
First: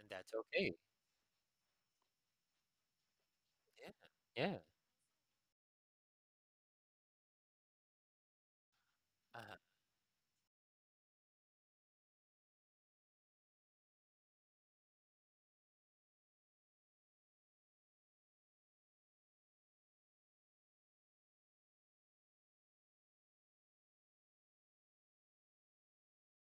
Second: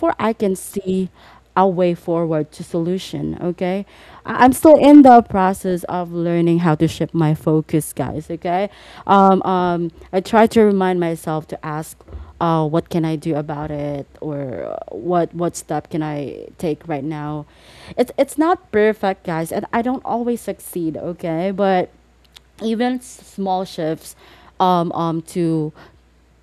[SPEAKER 2] And that's
[SPEAKER 1] I can
[SPEAKER 2] okay.
[SPEAKER 1] see a way forward to solution, okay?
[SPEAKER 2] Yeah,
[SPEAKER 1] I'm
[SPEAKER 2] yeah,
[SPEAKER 1] still in the process of learning how to shift my focus, guys, okay?
[SPEAKER 2] uh,
[SPEAKER 1] I try to remind myself to ask, what can I do about it, or what step can I take right now? It's not perfect, guys, and I don't always succeed, okay, but even small shifts to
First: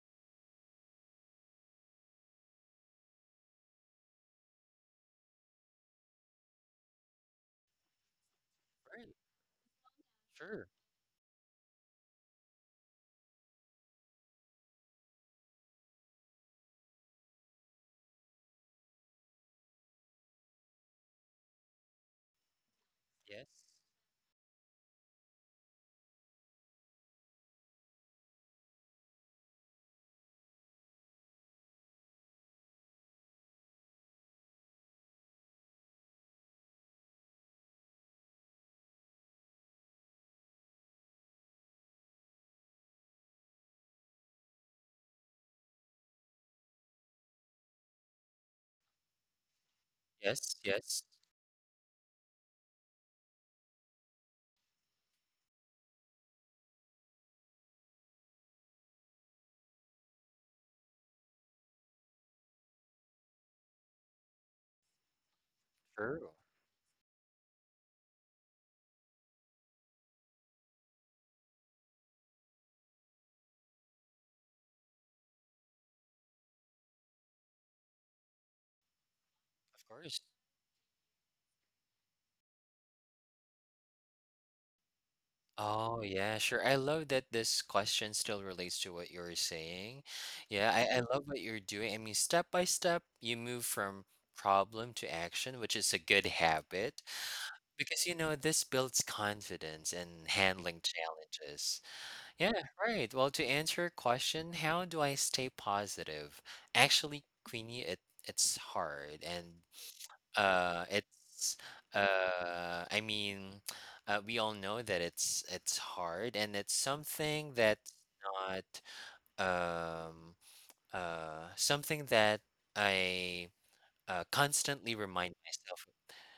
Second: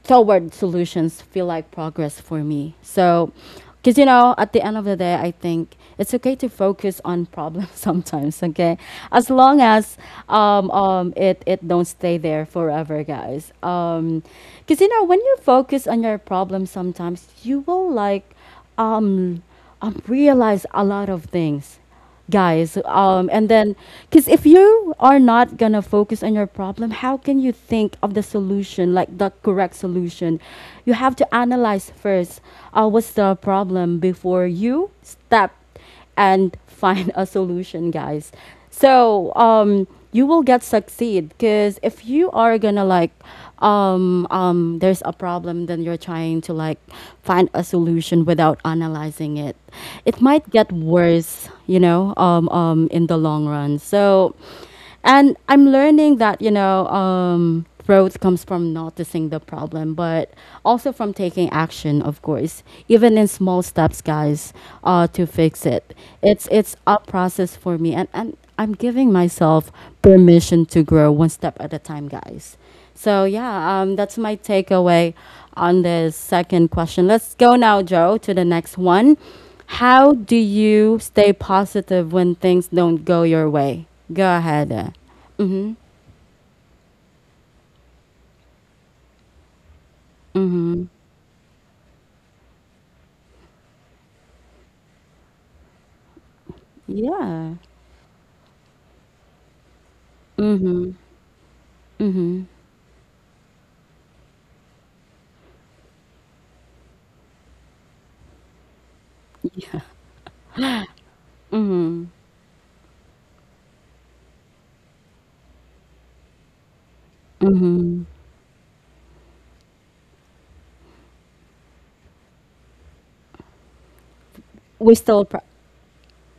[SPEAKER 1] toward solutions feel like progress for me. So, because, you know, at the end of the day, I think it's okay to focus on problems sometimes. Okay,
[SPEAKER 2] right,
[SPEAKER 1] as long as
[SPEAKER 2] sure,
[SPEAKER 1] it don't stay there forever, guys. Because, you know, when you focus on your problem, sometimes you will like um, realize a lot of things, guys,
[SPEAKER 2] yes,
[SPEAKER 1] and then, because if you are not gonna focus on your problem, how can you think of the solution, like the correct solution? You have to analyze first, what's the problem before you step and find a solution, guys. So you will get succeed, because if you are gonna like there's a problem, then you're trying to like find a solution without analyzing it, it might
[SPEAKER 2] yes,
[SPEAKER 1] get
[SPEAKER 2] yes,
[SPEAKER 1] worse, you know, in the long run. So, and I'm learning that, you know, growth comes from noticing the problem but also from taking action, of course, even in small steps, guys, to fix it.
[SPEAKER 2] sure,
[SPEAKER 1] It's a process for me, and I'm giving myself permission to grow one step at a time, guys. So yeah, that's my takeaway on the second question. Let's go now, Joe, to the next one.
[SPEAKER 2] of
[SPEAKER 1] How
[SPEAKER 2] course.
[SPEAKER 1] do you stay positive when things don't go your way? Go ahead. Mm-hmm.
[SPEAKER 2] Oh, yeah, sure. I love that this question still relates to what you're saying. Yeah,
[SPEAKER 1] Mm-hmm.
[SPEAKER 2] I love what you're doing. I mean, step by step, you move from problem to action, which is a good habit
[SPEAKER 1] Yeah.
[SPEAKER 2] because, you know, this builds confidence in handling challenges. Yeah, right. Well, to answer your question, how do I stay positive? Actually, Queenie, it's hard and it's I mean, we all know that it's hard and it's something that's not um something that I
[SPEAKER 1] We
[SPEAKER 2] constantly
[SPEAKER 1] still
[SPEAKER 2] remind
[SPEAKER 1] pra-
[SPEAKER 2] myself of.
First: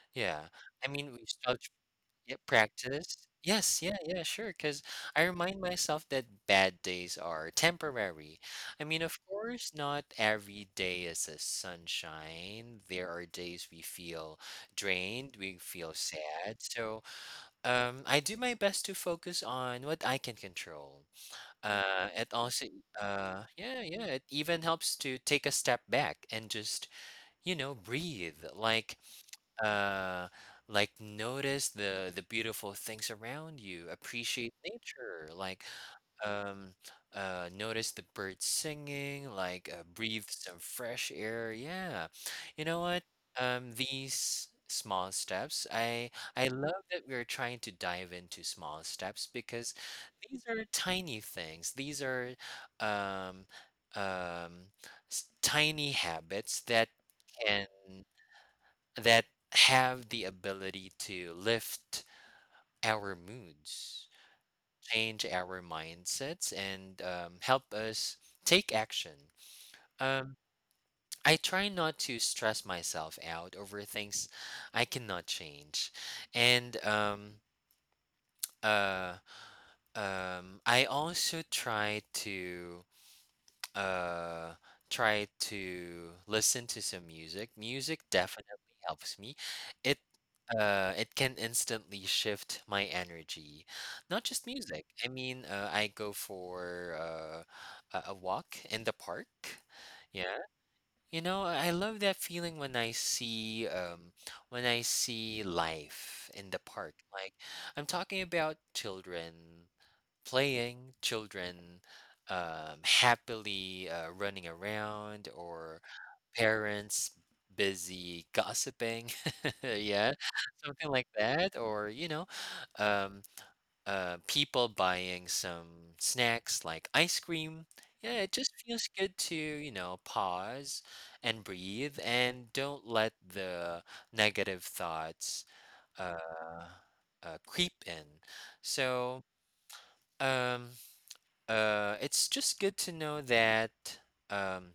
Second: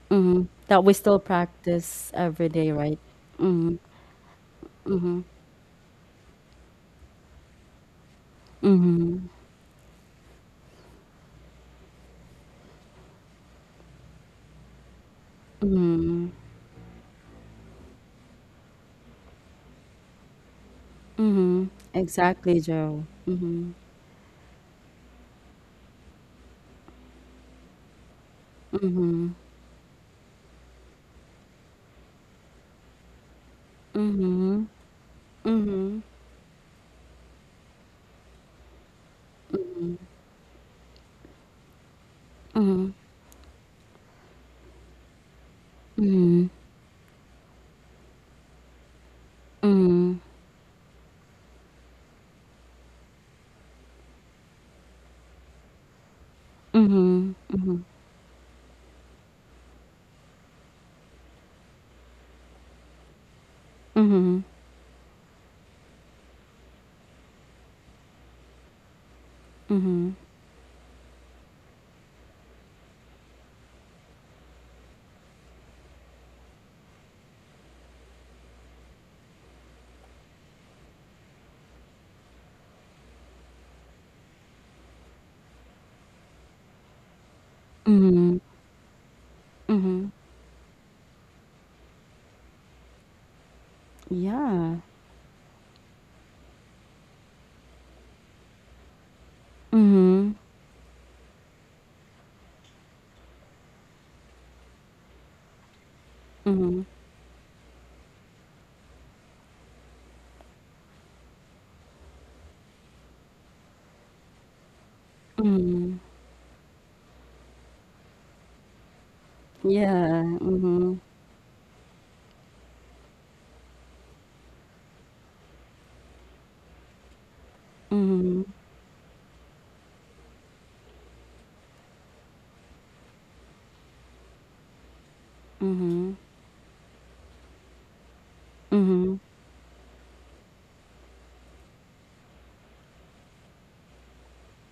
[SPEAKER 1] mm-hmm.
[SPEAKER 2] Yeah.
[SPEAKER 1] That
[SPEAKER 2] I
[SPEAKER 1] we
[SPEAKER 2] mean,
[SPEAKER 1] still
[SPEAKER 2] we've struggled,
[SPEAKER 1] practice
[SPEAKER 2] yeah,
[SPEAKER 1] every day, right?
[SPEAKER 2] practice.
[SPEAKER 1] Mm-hmm.
[SPEAKER 2] Yes, yeah, yeah, sure. Because I remind myself that bad days are temporary. I mean, of course, not every day is a sunshine. There are days we feel drained, we feel sad. So, I do my best to focus on what I can control.
[SPEAKER 1] Mm-hmm.
[SPEAKER 2] Uh, it
[SPEAKER 1] Exactly,
[SPEAKER 2] also,
[SPEAKER 1] Joe. Mm-hmm.
[SPEAKER 2] yeah, yeah, it even helps to take a step back and just, you know, breathe. Uh like notice the beautiful things around you, appreciate nature, like
[SPEAKER 1] Mm-hmm.
[SPEAKER 2] um notice the birds singing, like breathe some fresh air. Yeah, you know what, these small steps, I love that we're trying to dive into small steps because
[SPEAKER 1] Mm-hmm.
[SPEAKER 2] these are tiny things, these are um um tiny habits that
[SPEAKER 1] Mm-hmm.
[SPEAKER 2] can
[SPEAKER 1] Mm-hmm.
[SPEAKER 2] that have the ability to lift our moods,
[SPEAKER 1] Mm-hmm.
[SPEAKER 2] change our mindsets, and help us take action. Um, I try not to stress myself out over things I cannot change, and uh, I also try to uh try to listen to some music. Music
[SPEAKER 1] Mm-hmm.
[SPEAKER 2] definitely helps me. It
[SPEAKER 1] Mhm.
[SPEAKER 2] it can instantly shift my energy. Not just
[SPEAKER 1] Yeah.
[SPEAKER 2] music. I mean, I go for a walk in the park.
[SPEAKER 1] Mhm.
[SPEAKER 2] Yeah. You know, I love that feeling when I see life in the
[SPEAKER 1] Mhm.
[SPEAKER 2] park. Like, I'm talking about children playing, children happily running around, or parents busy gossiping, yeah,
[SPEAKER 1] Yeah.
[SPEAKER 2] something
[SPEAKER 1] Mhm.
[SPEAKER 2] like that, or you know, um, people buying some snacks like ice cream. Yeah, it just feels good to, you know, pause and breathe and don't let the negative thoughts uh,
[SPEAKER 1] Mhm.
[SPEAKER 2] creep in.
[SPEAKER 1] Mhm.
[SPEAKER 2] So, um, it's just good to know that um,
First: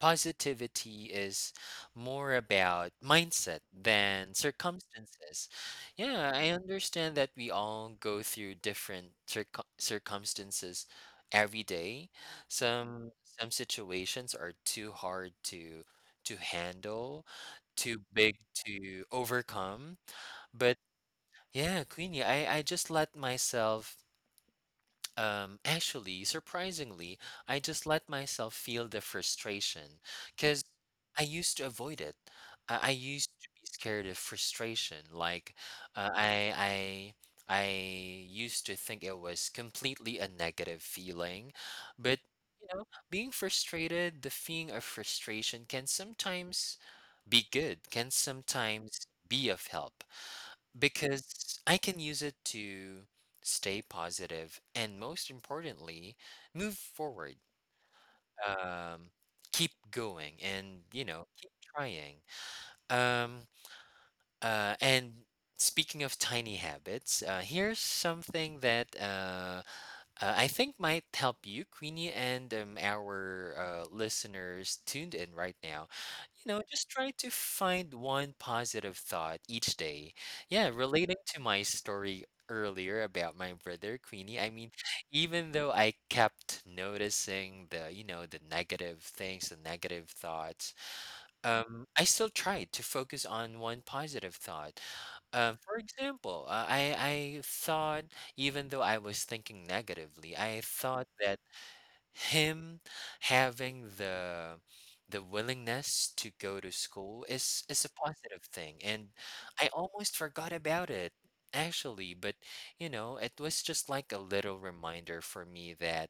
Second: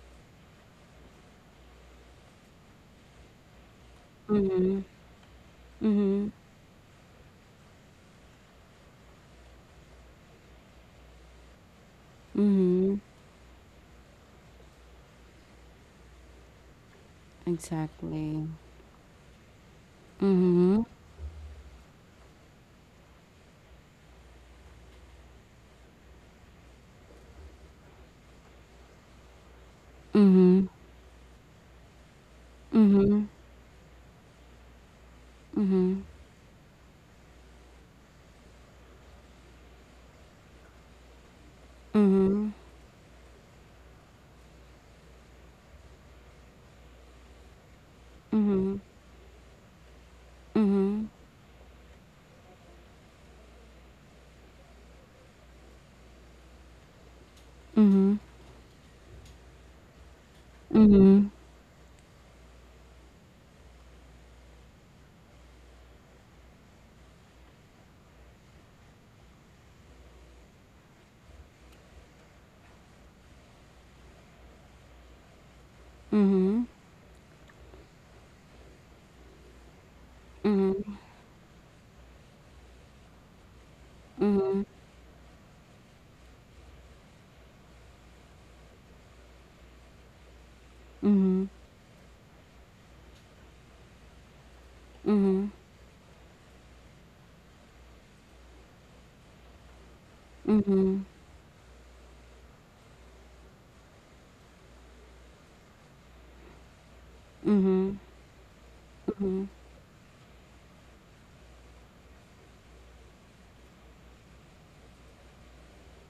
[SPEAKER 2] positivity is more about mindset than circumstances.
[SPEAKER 1] Mhm.
[SPEAKER 2] Yeah, I understand that we all go through different circumstances every day.
[SPEAKER 1] Mhm.
[SPEAKER 2] Some situations are too hard to handle, too big
[SPEAKER 1] Exactly.
[SPEAKER 2] to overcome. But
[SPEAKER 1] Mhm.
[SPEAKER 2] yeah, Queenie, I just let myself, actually, surprisingly, I just let myself feel the frustration because
[SPEAKER 1] Mhm.
[SPEAKER 2] I used to avoid it. I used
[SPEAKER 1] Mhm.
[SPEAKER 2] to be scared of frustration. Like, uh, I, I used to think it was completely a negative feeling, but
[SPEAKER 1] Mhm.
[SPEAKER 2] you know, being frustrated, the feeling of frustration can sometimes be good, can
[SPEAKER 1] Mhm.
[SPEAKER 2] sometimes be of help
[SPEAKER 1] Mhm.
[SPEAKER 2] because I can use it to stay positive and, most importantly, move forward.
[SPEAKER 1] Mhm.
[SPEAKER 2] Um, keep going and, you know,
[SPEAKER 1] Mhm.
[SPEAKER 2] keep trying. Um, and speaking of tiny habits, here's something that I think might help you, Queenie, and our listeners tuned in right now. You know,
[SPEAKER 1] Mhm.
[SPEAKER 2] just try to find one positive thought each day. Yeah, relating to my story earlier about my brother, Queenie, I
[SPEAKER 1] Mhm.
[SPEAKER 2] mean, even though I kept noticing the, you know, the negative things, the negative thoughts,
[SPEAKER 1] Mhm.
[SPEAKER 2] I still tried to focus on one positive thought.
[SPEAKER 1] Mhm.
[SPEAKER 2] For example, I thought, even though I was thinking negatively, I
[SPEAKER 1] Mhm.
[SPEAKER 2] thought that him having the willingness to go to school is a positive thing, and
[SPEAKER 1] Mhm.
[SPEAKER 2] I almost forgot about it actually. But you know, it was just like a little reminder for me that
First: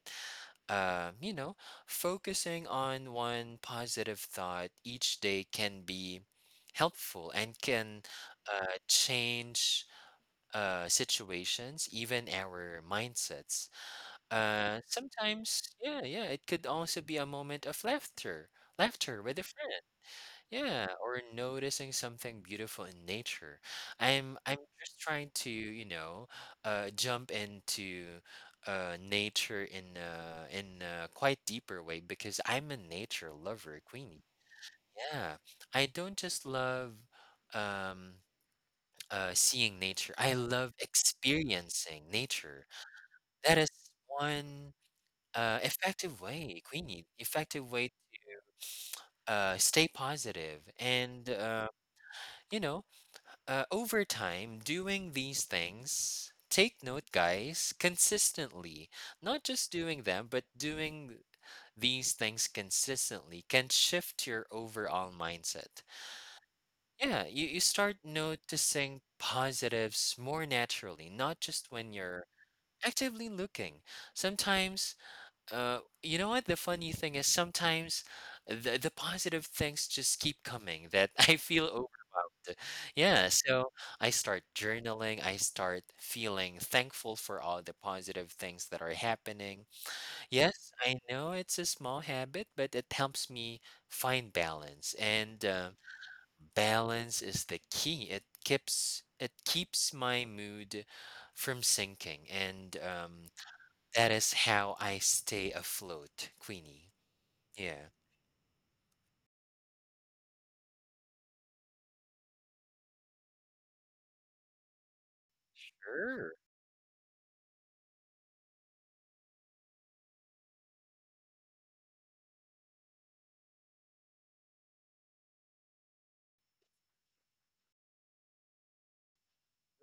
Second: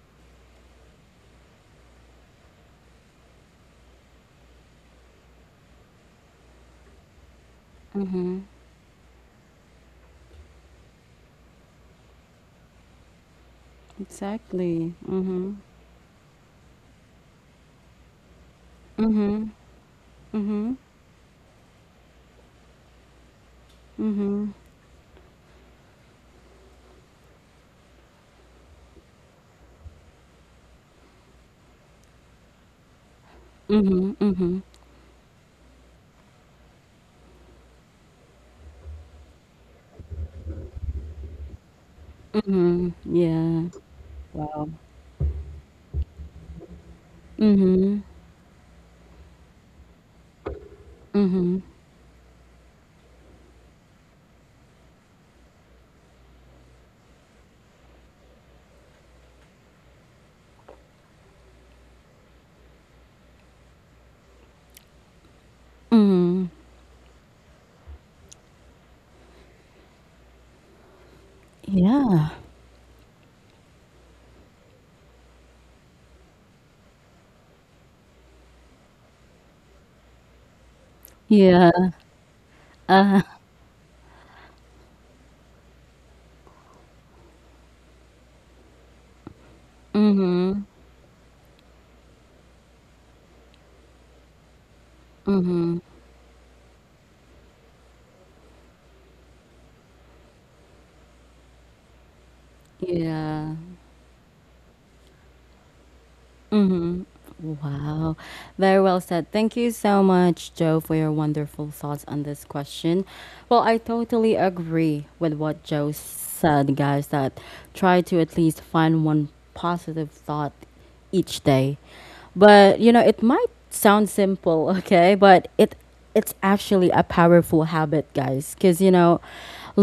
[SPEAKER 2] you know, focusing on one positive thought each day can be helpful and can
[SPEAKER 1] Mhm.
[SPEAKER 2] change situations, even our mindsets.
[SPEAKER 1] Exactly. Mhm.
[SPEAKER 2] Sometimes, yeah, yeah, it could also be a moment of laughter, laughter with a
[SPEAKER 1] Mhm.
[SPEAKER 2] friend,
[SPEAKER 1] Mhm.
[SPEAKER 2] yeah, or noticing something beautiful in nature.
[SPEAKER 1] Mhm.
[SPEAKER 2] I'm just trying to, you know, jump into nature in a quite deeper way because I'm a nature lover,
[SPEAKER 1] Mhm.
[SPEAKER 2] Queenie.
[SPEAKER 1] Mhm.
[SPEAKER 2] Yeah, I don't just love. Um, Seeing nature, I love experiencing nature.
[SPEAKER 1] Mhm.
[SPEAKER 2] That
[SPEAKER 1] Yeah.
[SPEAKER 2] is one effective way, Queenie, effective way
[SPEAKER 1] Mhm.
[SPEAKER 2] stay positive. And,
[SPEAKER 1] Mhm.
[SPEAKER 2] you know, over time, doing these things, take note, guys, consistently, not just doing them, but doing these things consistently can shift your overall mindset.
[SPEAKER 1] Mhm.
[SPEAKER 2] Yeah, you start noticing positives more naturally, not just when you're
[SPEAKER 1] Yeah.
[SPEAKER 2] actively looking. Sometimes, you know what? The funny thing is sometimes the positive things just keep coming that I feel
[SPEAKER 1] Yeah,
[SPEAKER 2] overwhelmed. Yeah, so I start journaling. I start feeling thankful for all the positive things that are happening. Yes, I know it's a small habit, but it helps me find balance. And balance is the key. It keeps my mood from sinking, and
[SPEAKER 1] yeah.
[SPEAKER 2] that is how I stay afloat, Queenie. Yeah.
[SPEAKER 1] Wow. Very well said. Thank you so much, Joe, for your wonderful thoughts on this question. Well, I totally agree with what Joe
[SPEAKER 2] Sure.
[SPEAKER 1] said, guys, that try to at least find one positive thought each day. But, you know, it might sound simple, okay? But it's actually a powerful habit, guys, because, you know,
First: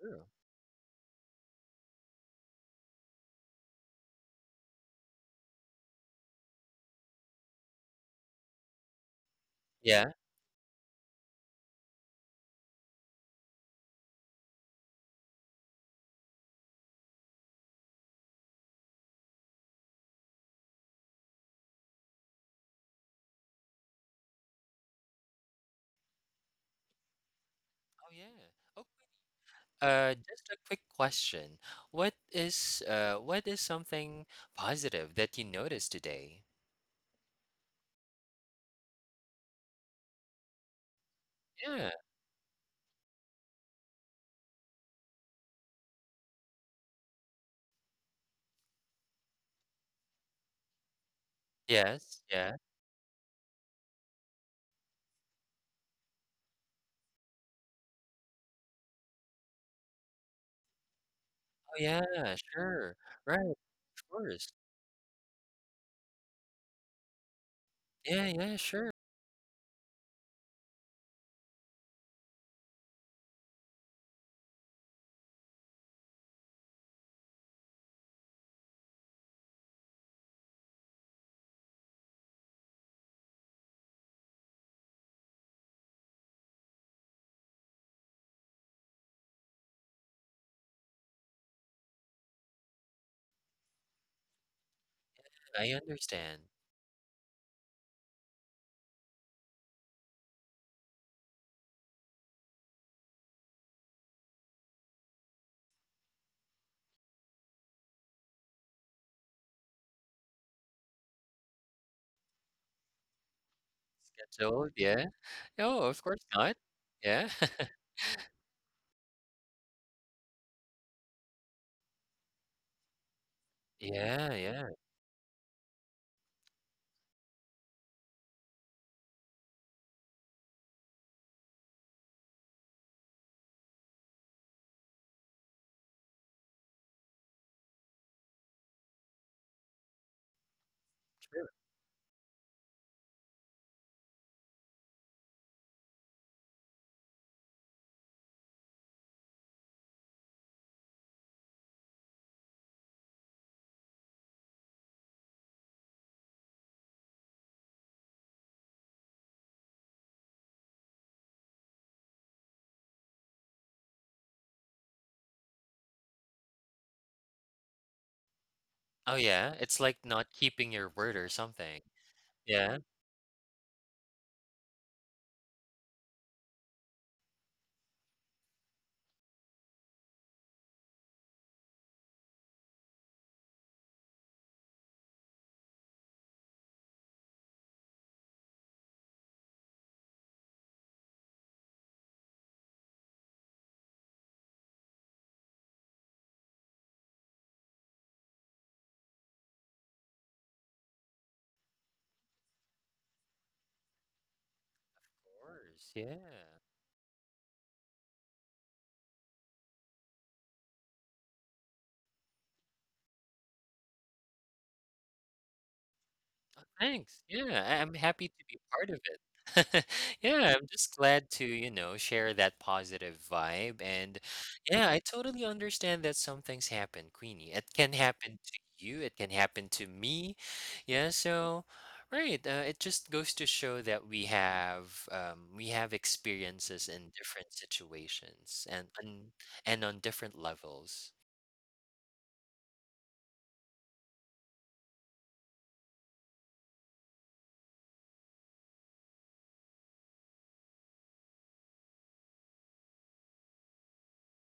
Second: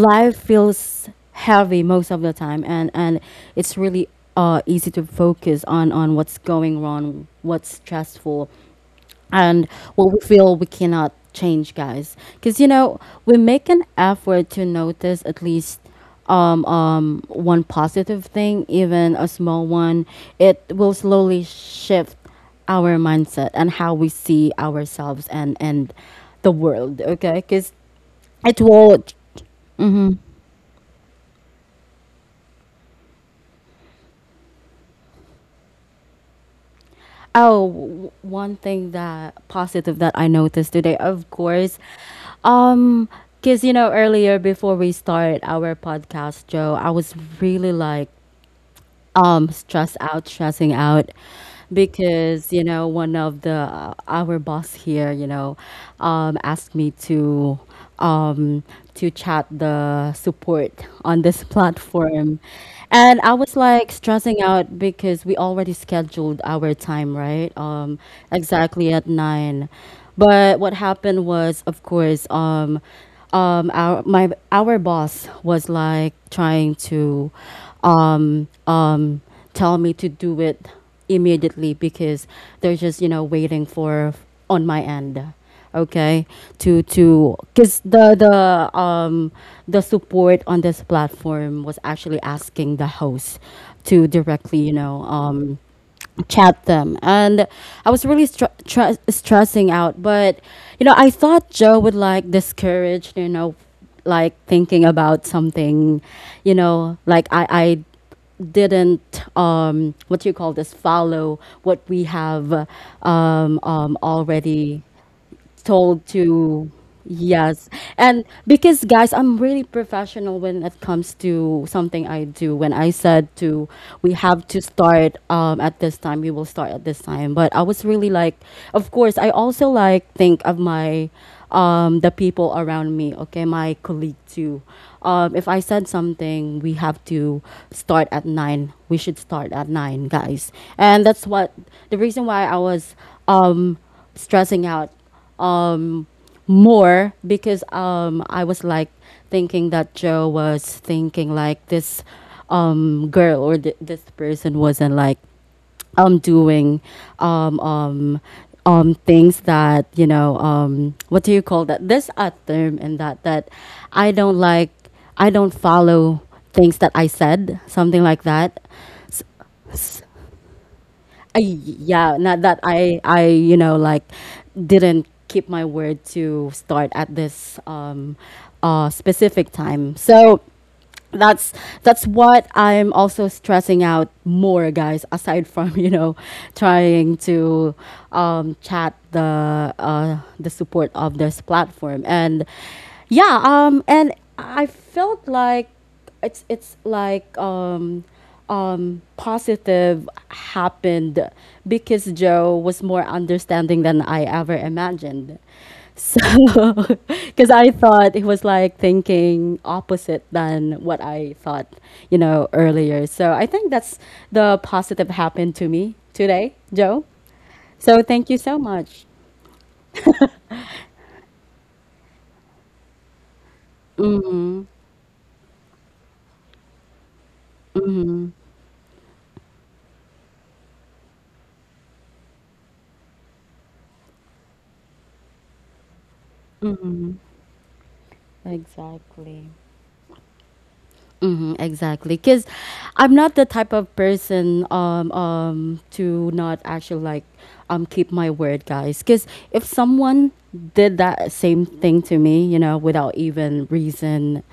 [SPEAKER 2] Sure.
[SPEAKER 1] feels heavy most of the time, and it's really easy to focus on what's going wrong, what's stressful, and
[SPEAKER 2] Yeah.
[SPEAKER 1] what we feel we cannot change, guys. Because, you know, we make an effort to notice at least one positive thing, even a small one. It will slowly shift our mindset and how we see ourselves and the world. Okay, because
[SPEAKER 2] Oh, yeah.
[SPEAKER 1] it
[SPEAKER 2] Okay.
[SPEAKER 1] will—
[SPEAKER 2] Just a quick question. What is something positive that you noticed today?
[SPEAKER 1] Oh, one thing that positive that I noticed today, of course,
[SPEAKER 2] Yeah.
[SPEAKER 1] um, because, you know, earlier before we start our podcast, Joe, I was really like stressing out
[SPEAKER 2] Yes.
[SPEAKER 1] because,
[SPEAKER 2] Yeah.
[SPEAKER 1] you know, one of the, our boss here, you know, asked me um to chat the support on this
[SPEAKER 2] Oh, yeah.
[SPEAKER 1] platform,
[SPEAKER 2] Sure.
[SPEAKER 1] and I
[SPEAKER 2] Right.
[SPEAKER 1] was like
[SPEAKER 2] Of
[SPEAKER 1] stressing
[SPEAKER 2] course.
[SPEAKER 1] out because we already scheduled our time right,
[SPEAKER 2] Yeah. Yeah. Sure.
[SPEAKER 1] exactly at 9. But what happened was, of course, our boss was like trying to um, um, tell me to do it immediately because they're just, you know, waiting for on my end, okay, to, because the support on this platform was actually asking the host to directly, you know,
[SPEAKER 2] I understand.
[SPEAKER 1] chat them. And I was really stressing out, but you know, I thought Joe would like discourage, you know, like thinking about something, you know, like I didn't what do you call this, follow what we have
[SPEAKER 2] Gets old.
[SPEAKER 1] already
[SPEAKER 2] Yeah. No. Of
[SPEAKER 1] told
[SPEAKER 2] course not.
[SPEAKER 1] to.
[SPEAKER 2] Yeah.
[SPEAKER 1] Yes. And because, guys, I'm really professional when it comes to something I do. When I said to, we
[SPEAKER 2] Yeah.
[SPEAKER 1] have to
[SPEAKER 2] Yeah.
[SPEAKER 1] start at this time, we will start at this time. But I was really like, of course, I also like think of my, the people around me, okay, my colleague too. If I said something, we have to start at 9, we should start at 9, guys, and that's
[SPEAKER 2] Sure.
[SPEAKER 1] what the reason why I was um, stressing out um, more, because I was like thinking that Joe was thinking like, this girl or this person wasn't like doing um, um, things that, you know, what do you call that? There's a term in that that I don't like. I don't follow things that I said, something like that.
[SPEAKER 2] Oh, yeah. It's like not keeping your word or
[SPEAKER 1] I,
[SPEAKER 2] something.
[SPEAKER 1] yeah, not that
[SPEAKER 2] Yeah.
[SPEAKER 1] I you know like didn't keep my word to start at this, specific time. So that's what I'm also stressing out more, guys. Aside from trying to chat the support of this platform. And yeah, and I felt like it's like positive happened because Joe was more understanding than I ever imagined.
[SPEAKER 2] course,
[SPEAKER 1] So
[SPEAKER 2] yeah.
[SPEAKER 1] because I thought he was like thinking opposite than what I thought, you know, earlier. So I think that's the positive happened to me today, Joe.
[SPEAKER 2] Thanks. Yeah, I'm
[SPEAKER 1] So
[SPEAKER 2] happy
[SPEAKER 1] thank you
[SPEAKER 2] to be
[SPEAKER 1] so
[SPEAKER 2] part of
[SPEAKER 1] much.
[SPEAKER 2] it. Yeah, I'm just glad to, you know, share that positive vibe. And yeah, I totally understand that some things happen, Queenie. It can happen to you, it can happen to me. Yeah, so right, it just goes to show that we have, we have experiences in different situations
[SPEAKER 1] Exactly.
[SPEAKER 2] and on different levels.
[SPEAKER 1] Mm-hmm, exactly. Because I'm not the type of person to not actually like keep my word, guys. Because if someone did that same thing to me, you know, without even reason,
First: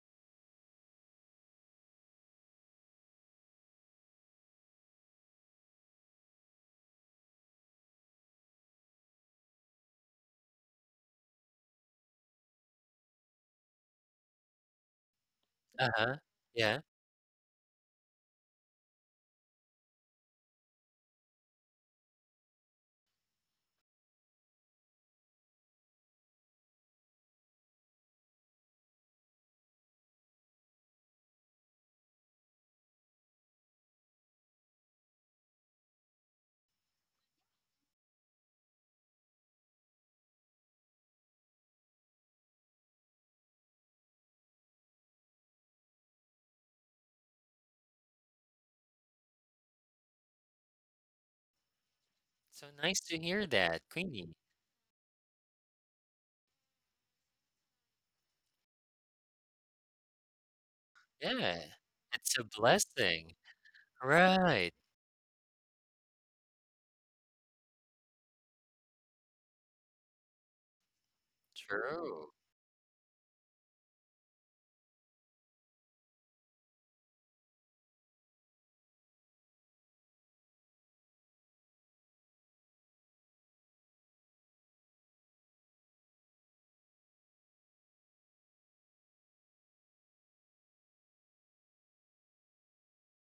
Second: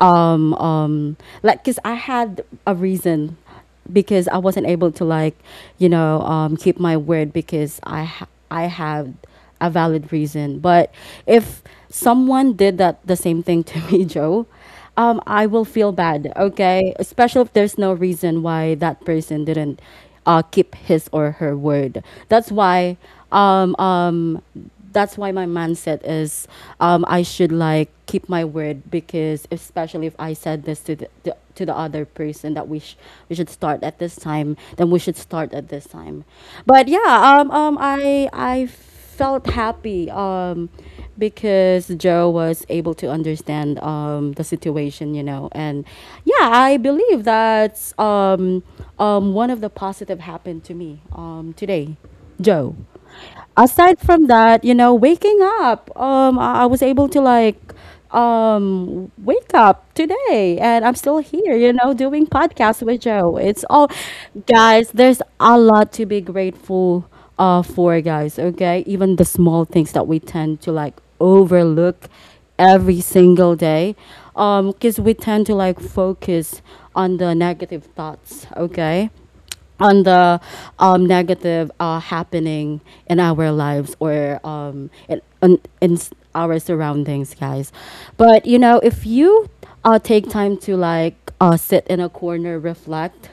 [SPEAKER 1] um, um, like, because I had a reason, because I wasn't able to like, you know, keep my word because I had a valid reason. But if someone did that the same thing to me, Joe, I will feel
[SPEAKER 2] Uh-huh.
[SPEAKER 1] bad.
[SPEAKER 2] Yeah.
[SPEAKER 1] Okay, especially if there's no reason why that person didn't keep his or her word. That's why um, um, that's why my mindset is, I should like keep my word, because especially if I said this to the other person that we should start at this time, then we should start at this time. But yeah, I felt happy because Joe was able to understand the situation, you know. And yeah, I believe that's one of the positive happened to me today,
[SPEAKER 2] So
[SPEAKER 1] Joe.
[SPEAKER 2] nice to hear that,
[SPEAKER 1] Aside from
[SPEAKER 2] Queenie.
[SPEAKER 1] that, you know, waking up, I was able to like wake up today, and I'm still here,
[SPEAKER 2] Yeah,
[SPEAKER 1] you know, doing
[SPEAKER 2] it's a
[SPEAKER 1] podcast with Joe.
[SPEAKER 2] blessing.
[SPEAKER 1] It's all,
[SPEAKER 2] Right,
[SPEAKER 1] guys, there's a lot to be grateful for, guys, okay? Even the small things that we tend to like overlook
[SPEAKER 2] true.
[SPEAKER 1] every single day. Because we tend to like focus on the negative thoughts, okay? On the negative happening in our lives, or our surroundings, guys. But you know, if you take time to like sit in a corner, reflect,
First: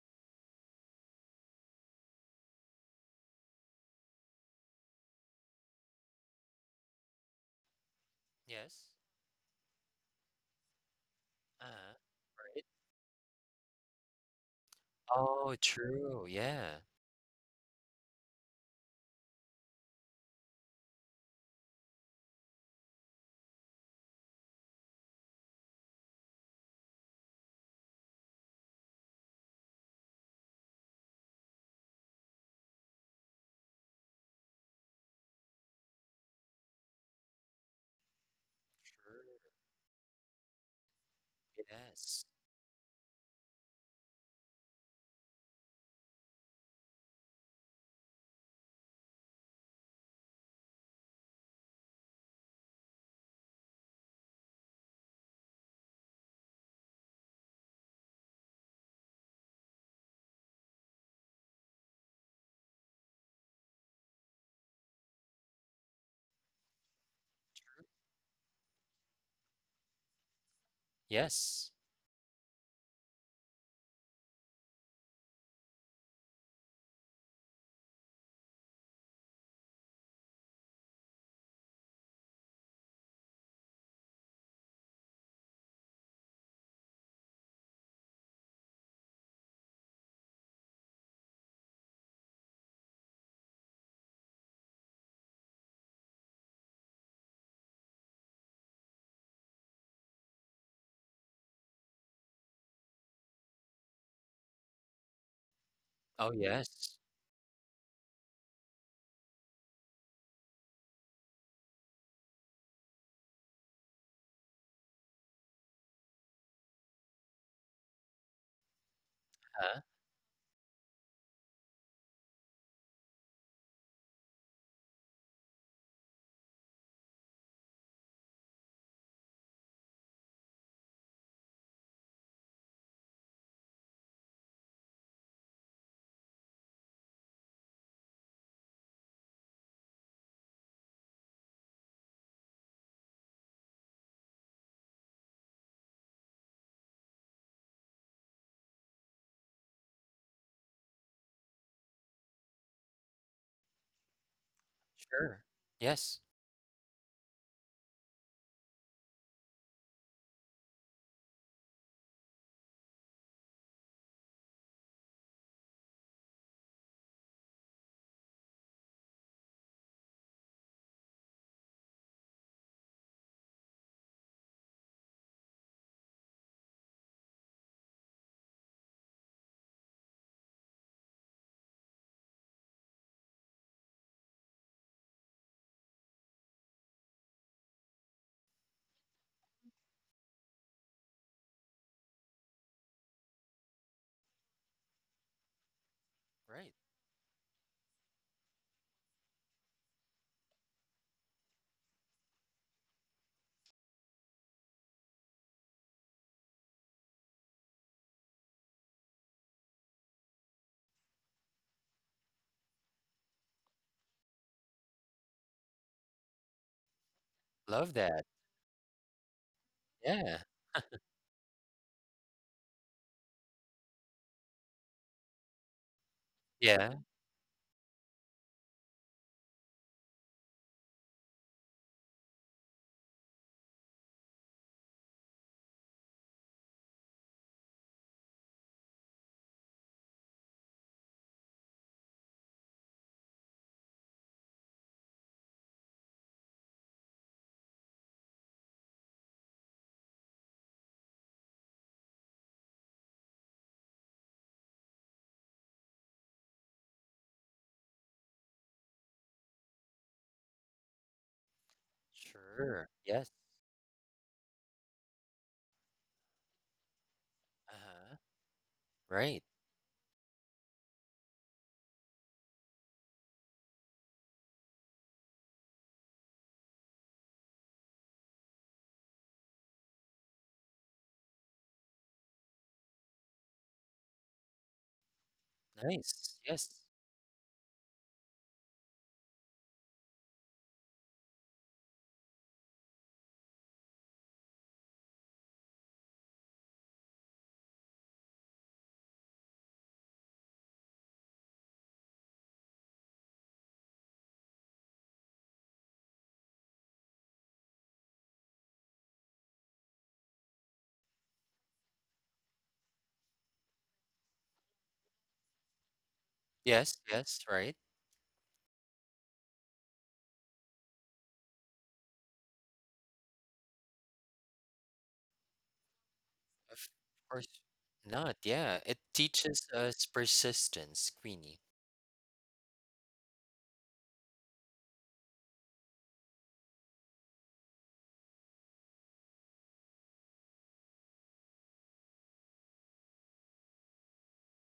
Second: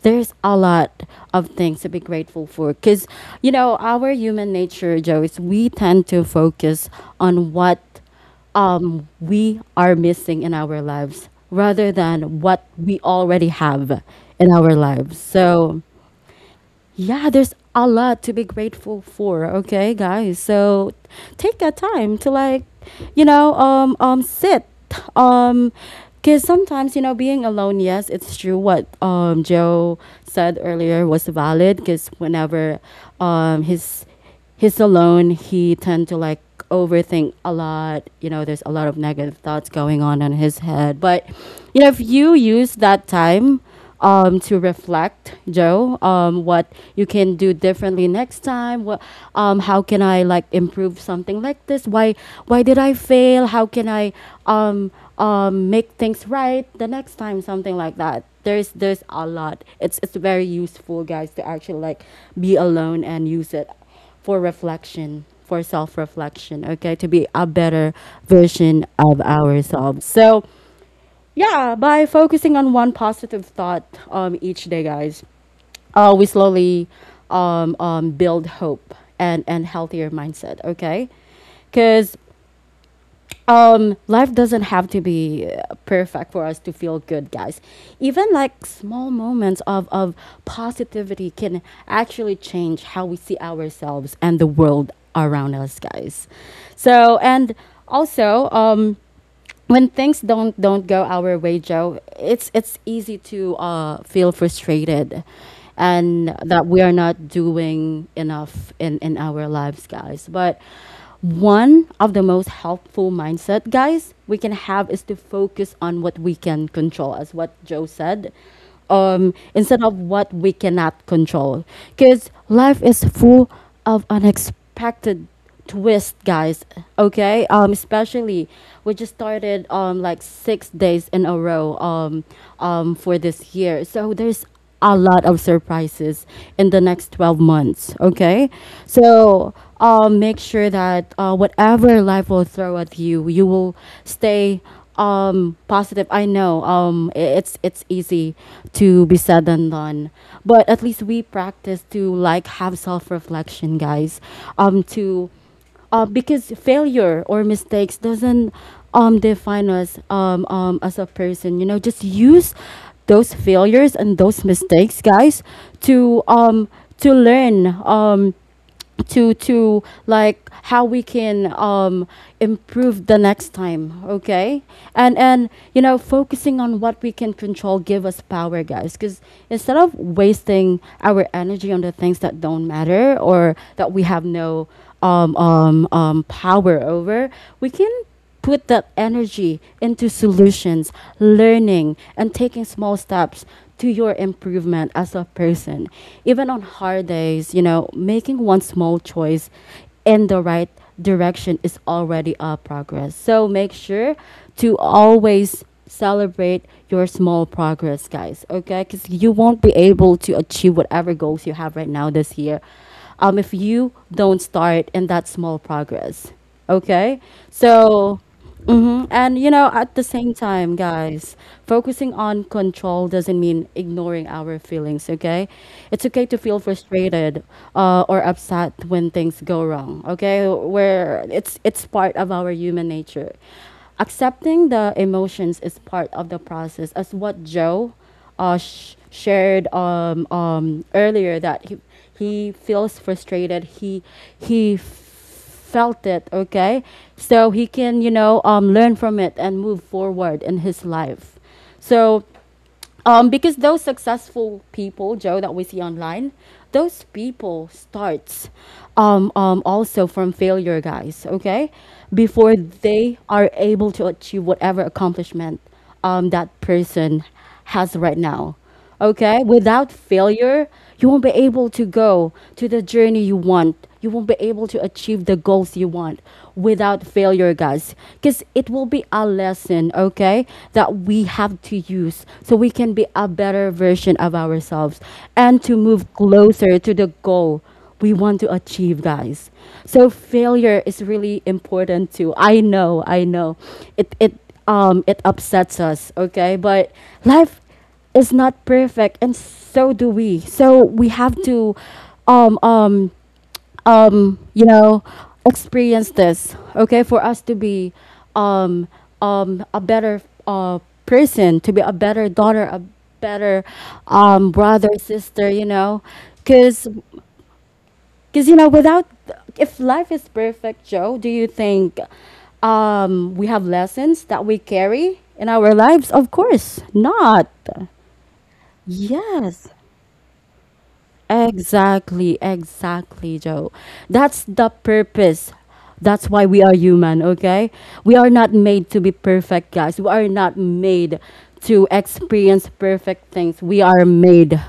[SPEAKER 1] there's a lot of things to be grateful for. Because you know, our human nature, Joe, is we tend to focus on what
[SPEAKER 2] Yes.
[SPEAKER 1] we are missing in our lives rather
[SPEAKER 2] Uh-huh,
[SPEAKER 1] than
[SPEAKER 2] right?
[SPEAKER 1] what we already have in our lives.
[SPEAKER 2] Oh,
[SPEAKER 1] So
[SPEAKER 2] true, yeah.
[SPEAKER 1] yeah, there's a lot to be grateful for, okay, guys. So take that time to like, you know, sit um cuz sometimes, you know, being alone, yes, it's true what Joe said earlier was valid, cuz whenever his he's alone, he tend to like overthink a lot. You know, there's a lot of negative
[SPEAKER 2] True,
[SPEAKER 1] thoughts going on in his head. But you know, if
[SPEAKER 2] yes.
[SPEAKER 1] you use that time to reflect, Joe, what you can do differently next time. What, how can I like improve something like this? Why did I fail? How can I um, make things right the next time? Something like that. There's a lot. It's very useful, guys, to actually like be alone and use it for reflection, for self reflection, okay, to be a better version of ourselves. So
[SPEAKER 2] Yes.
[SPEAKER 1] yeah, by focusing on one positive thought each day, guys, we slowly build hope and healthier mindset, okay? Because life doesn't have to be perfect for us to feel good, guys. Even like small moments of positivity can actually change how we see ourselves and the world around us, guys. So and also when things don't go our way, Joe, it's easy to feel frustrated,
[SPEAKER 2] Oh,
[SPEAKER 1] and that we are
[SPEAKER 2] yes.
[SPEAKER 1] not doing enough in our lives, guys. But one of the most helpful mindset, guys, we can have is to focus on what we can control, as what Joe said, instead
[SPEAKER 2] Huh?
[SPEAKER 1] of what we cannot control. Because life is full of unexpected twist, guys, okay? Especially we just started like 6 days in a row, for this year. So there's a lot of surprises in the next 12 months, okay? So make sure that whatever life will throw at you, you will stay positive. I know it's easy to be said and done, but at least we practice to like have self-reflection, guys, to
[SPEAKER 2] Sure. Yes.
[SPEAKER 1] because failure or mistakes doesn't define us as a person. You know, just use those failures and those mistakes, guys, to um to learn, to like how we can improve the next time, okay. And you know, focusing on what we can control give us power, guys. Because instead of wasting our energy on the things that don't matter, or that we have no power over, we can put that energy into solutions, learning, and taking small steps to your improvement as a person. Even on
[SPEAKER 2] Right.
[SPEAKER 1] hard days, you know, making one small choice in the right direction is already a progress. So make sure to always celebrate your small progress, guys, okay? Because you won't be able to achieve whatever goals you have right now this year if you don't start in that small progress. Okay.
[SPEAKER 2] Love
[SPEAKER 1] So
[SPEAKER 2] that.
[SPEAKER 1] mhm, and you know, at the same
[SPEAKER 2] Yeah.
[SPEAKER 1] time, guys, focusing on control doesn't mean ignoring our feelings, okay? It's okay to feel
[SPEAKER 2] Yeah.
[SPEAKER 1] frustrated or upset when things go wrong, okay? Where it's part of our human nature. Accepting the emotions is part of the process, as what Joe shared earlier that he feels frustrated. He felt it, okay? So he can, you know, learn from it and move forward in his life. So because those successful people, Joe, that we see online, those people starts also from failure, guys, okay? Before
[SPEAKER 2] Sure.
[SPEAKER 1] they
[SPEAKER 2] Yes.
[SPEAKER 1] are able to achieve whatever accomplishment that person has
[SPEAKER 2] Uh-huh.
[SPEAKER 1] right now. Okay?
[SPEAKER 2] Right.
[SPEAKER 1] Without failure, you won't be able to go to the journey you want. You won't be able to achieve the goals you want without failure, guys. Because it will be a lesson, okay, that we have to use so we can be a better version of ourselves and to move
[SPEAKER 2] Nice.
[SPEAKER 1] closer
[SPEAKER 2] Yes.
[SPEAKER 1] to the goal we want to achieve, guys. So failure is really important too. I know, I know. It it upsets us, okay? But life is not perfect, and so do we. So we have to um um you know, experience this, okay, for us to be um a better uh person, to be a better daughter, a better brother, sister, you know. because
[SPEAKER 2] Yes, yes, right.
[SPEAKER 1] because you know, without, if life is perfect, Joe, do you think we have lessons that we carry in our lives? Of course
[SPEAKER 2] Of
[SPEAKER 1] not.
[SPEAKER 2] course not. Yeah. It teaches
[SPEAKER 1] Yes.
[SPEAKER 2] us persistence, Queenie.
[SPEAKER 1] Exactly, exactly, Joe. That's the purpose. That's why we are human, okay? We are not made to be perfect, guys. We are not made to experience perfect things. We are made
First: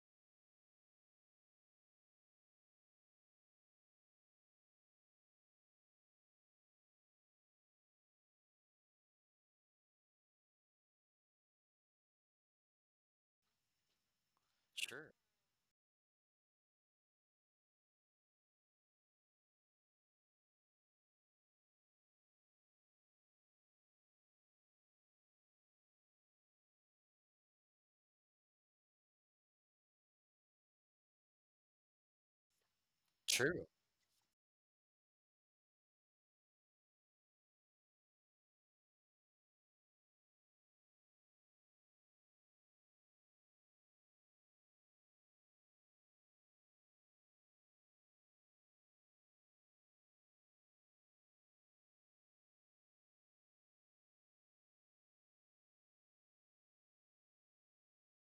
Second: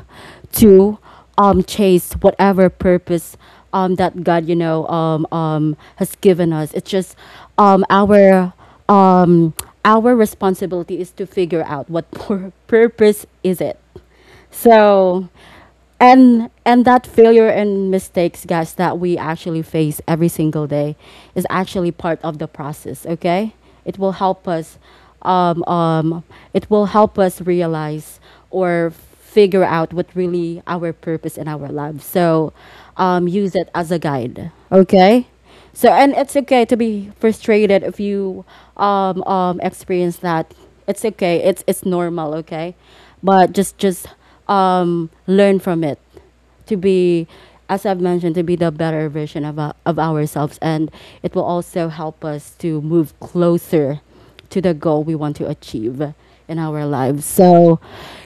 [SPEAKER 1] to chase whatever purpose that God, you know, has given us. It's just um our um our responsibility is to figure out what purpose is it.
[SPEAKER 2] Sure.
[SPEAKER 1] So, and that failure and mistakes, guys, that we actually face every single day is actually part of the process, okay. It will help us um, um, it will help us realize or figure out what really our purpose in our life. So use
[SPEAKER 2] True.
[SPEAKER 1] it as a guide, okay. So and it's okay to be frustrated if you experience that. It's okay. It's normal, okay? But just learn from it to be, as I've mentioned, to be the better version of of ourselves. And it will also help us to move closer to the goal we want to achieve in our lives. So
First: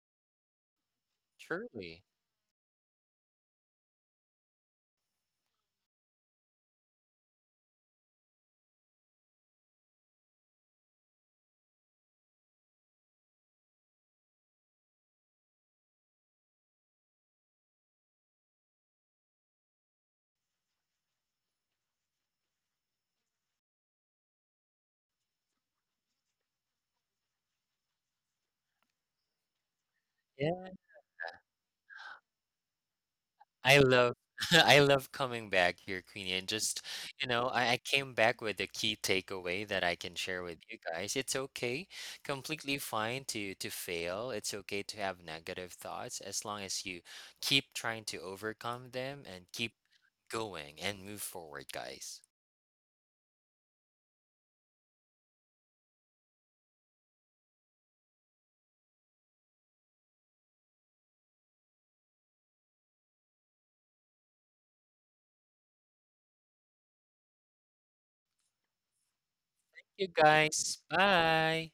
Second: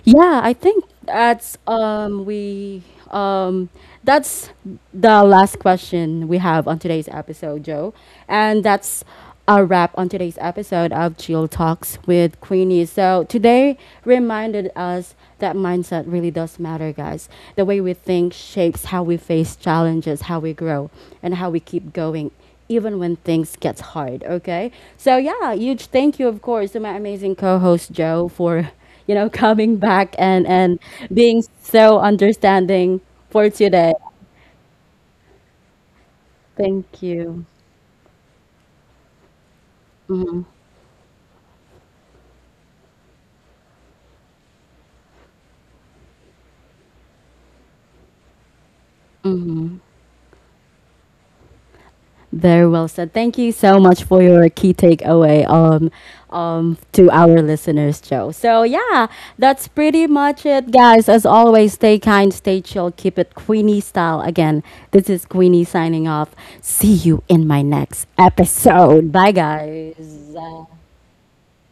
[SPEAKER 1] yeah, I think that's
[SPEAKER 2] Truly.
[SPEAKER 1] we um that's the last question we have on today's episode, Joe, and that's a wrap on today's episode of Chill Talks with Queenie. So today reminded us that mindset really does matter, guys. The way we think shapes how we face challenges, how we grow, and how we keep going even when things gets hard, okay. So yeah, huge thank you, of course, to my amazing co-host Joe for, you know, coming back and being so understanding for
[SPEAKER 2] I
[SPEAKER 1] today.
[SPEAKER 2] love I love coming back here, Queenie, and just
[SPEAKER 1] Thank
[SPEAKER 2] you
[SPEAKER 1] you.
[SPEAKER 2] know, I came back with a key takeaway that I can share with you guys. It's okay, completely fine to fail. It's okay to have negative thoughts as long as you keep trying to overcome them and keep going and move forward, guys.
[SPEAKER 1] Very well said. Thank you so much for your key takeaway to our listeners, Joe. So yeah, that's pretty much it, guys. As always, stay kind, stay chill, keep it Queenie style. Again, this is Queenie signing off. See you in my next episode. Bye,
[SPEAKER 2] You
[SPEAKER 1] guys.
[SPEAKER 2] guys, bye.